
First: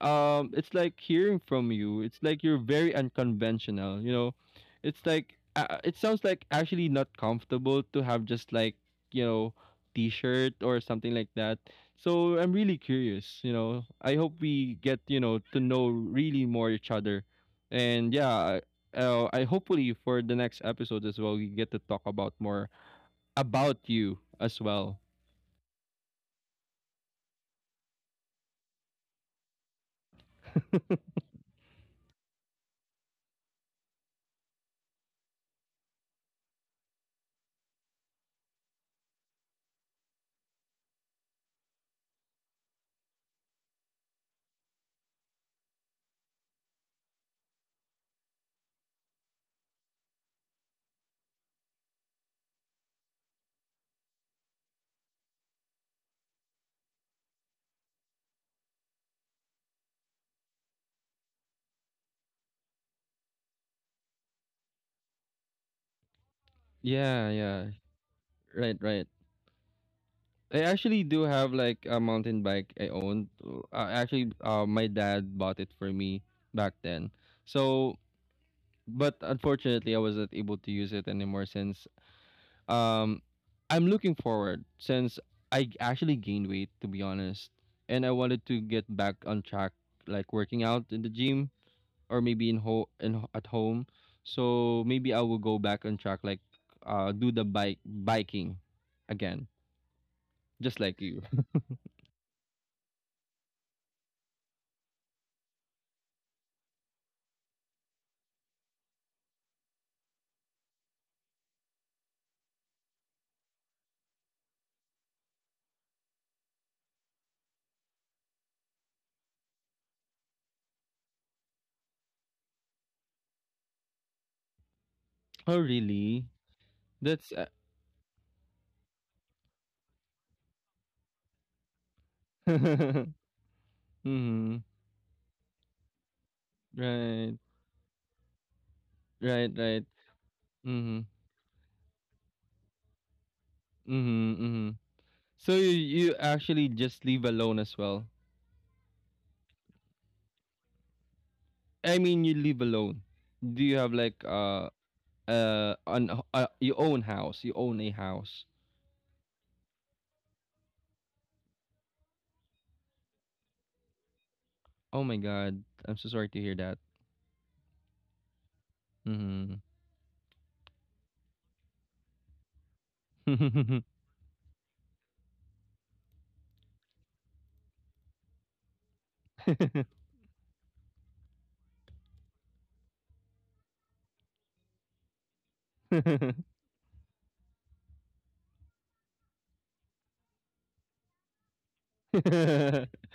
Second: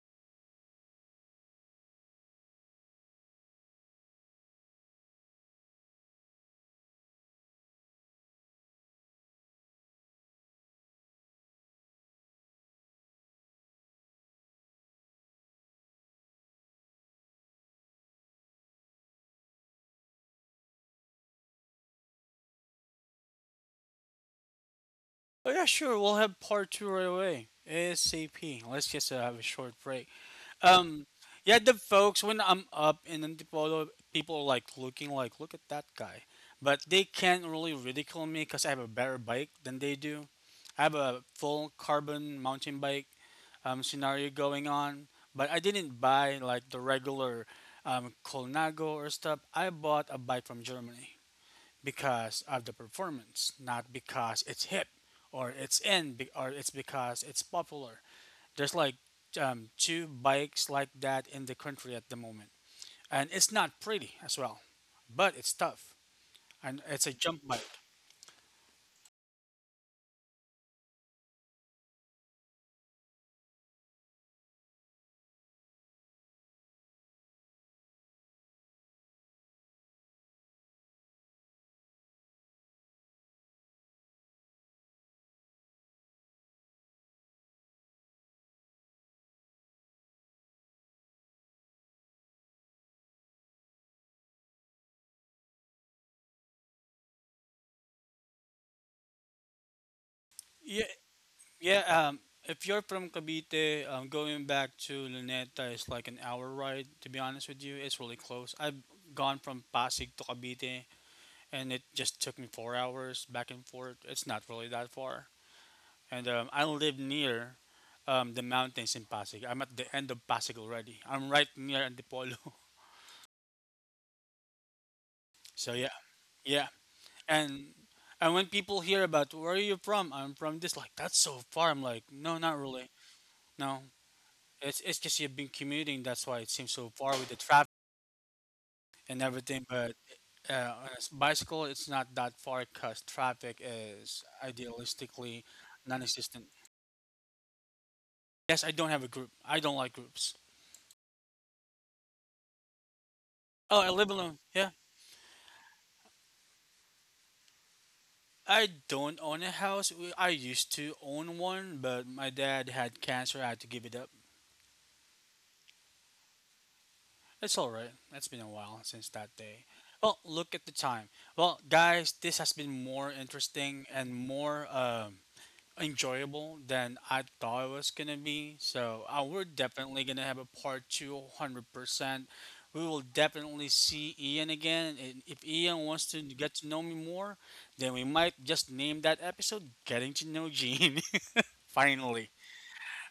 B: um, it's like hearing from you, it's like you're very unconventional. You know, it's like, it sounds like actually not comfortable to have just like, you know t-shirt or something like that. So I'm really curious. You know, I hope we get, you know, to know really more each other. And yeah, I hopefully for the next episode as well, we get to talk about more about you as well.
A: Oh yeah, sure. We'll have part two right away. ASAP. Let's just have a short break. Um, yeah, the folks when I'm up in Antipolo, people are like looking like, look at that guy, but they can't really ridicule me because I have a better bike than they do. I have a full carbon mountain bike scenario going on, but I didn't buy like the regular Colnago or stuff. I bought a bike from Germany because of the performance, not because it's hip or it's because it's popular. There's like two bikes like that in the country at the moment, and it's not pretty as well, but it's tough, and it's a
B: Yeah,
A: jump
B: yeah.
A: bike.
B: Right, right. I actually do have like a mountain bike I owned. Actually, my dad bought it for me back then. So but unfortunately I wasn't able to use it anymore since, um I'm looking forward since I actually gained weight, to be honest, and I wanted to get back on track, like working out in the gym or maybe at home. So maybe I will go back on track, like, uh, do the bike biking again, just
A: Yeah,
B: like you.
A: yeah. If you're from Cavite, going back to Luneta is like an hour ride. To be honest with you, it's really close. I've gone from Pasig to Cavite, and it just took me 4 hours back and forth. It's not really that far, and I live near the mountains in Pasig. I'm at the end of Pasig already. I'm right near Antipolo.
B: Oh,
A: So yeah,
B: really?
A: yeah,
B: That's,
A: and and when people hear about where are you from, I'm from this. Like, that's so far. I'm like, no, not really. No,
B: mhm.
A: it's just you've been commuting. That's why it seems so far with
B: Right,
A: the traffic and
B: right,
A: everything.
B: right.
A: But on a
B: Mhm,
A: bicycle, it's not that far because traffic is
B: mhm, mhm. So
A: idealistically
B: you
A: non-existent.
B: actually just leave alone as well.
A: Yes, I don't have a group. I don't like groups.
B: I mean, you live alone. Do you
A: Oh,
B: have
A: I live
B: like
A: alone. Yeah.
B: an your own house? You own a house.
A: I don't own a house. I used to own one, but my dad had cancer. I had to give it up.
B: Oh my god, I'm so sorry to hear that.
A: It's all right. It's been a while since that
B: Mm-hmm.
A: day. Well, look at the time. Well, guys, this has been more interesting and more enjoyable than I thought it was gonna be. So we're definitely gonna have a part two, 100%. We will definitely see Ian again, and if Ian wants to get to know me more, then we might just name that episode "Getting to Know Gene." Finally.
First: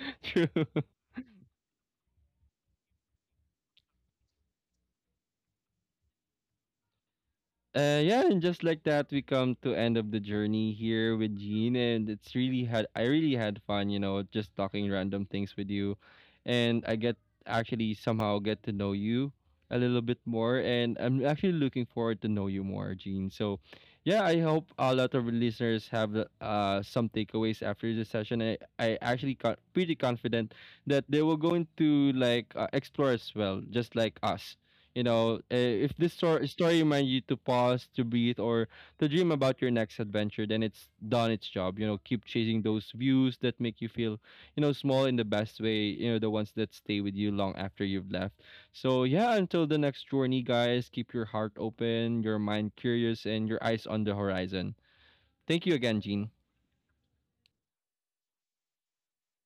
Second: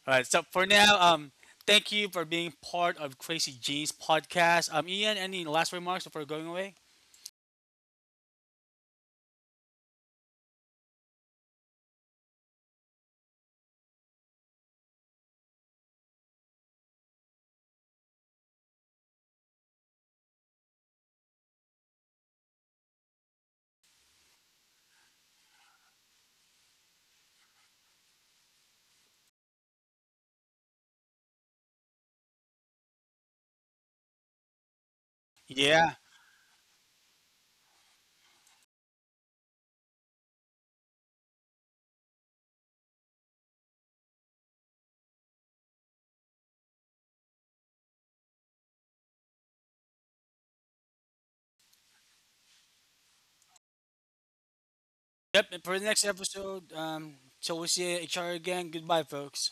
A: All right. So
B: True.
A: for now, thank you for being part of Crazy Jeans podcast. Ian, any last remarks before going away?
B: Yeah, and just like that, we come to end of the journey here with Gene, and it's really had I really had fun, you know, just talking random things with you, and I get actually somehow get to know you a little bit more, and I'm actually looking forward to know you more, Gene. So, yeah, I hope a lot of listeners have, uh, some takeaways after this session. I actually got pretty confident that they will go into like, explore as well, just like us, you know. Eh,
A: Yeah.
B: if this story reminds you to pause, to breathe, or to dream about your next adventure, then it's done its job. You know, keep chasing those views that make you feel, you know, small in the best way. You know, the ones that stay with you long after you've left. So yeah, until the next journey, guys, keep your heart open, your mind curious, and your eyes on the horizon.
A: Yep. And
B: Thank
A: for
B: you
A: the next
B: again, Gene.
A: episode, till we see each other again. Goodbye, folks.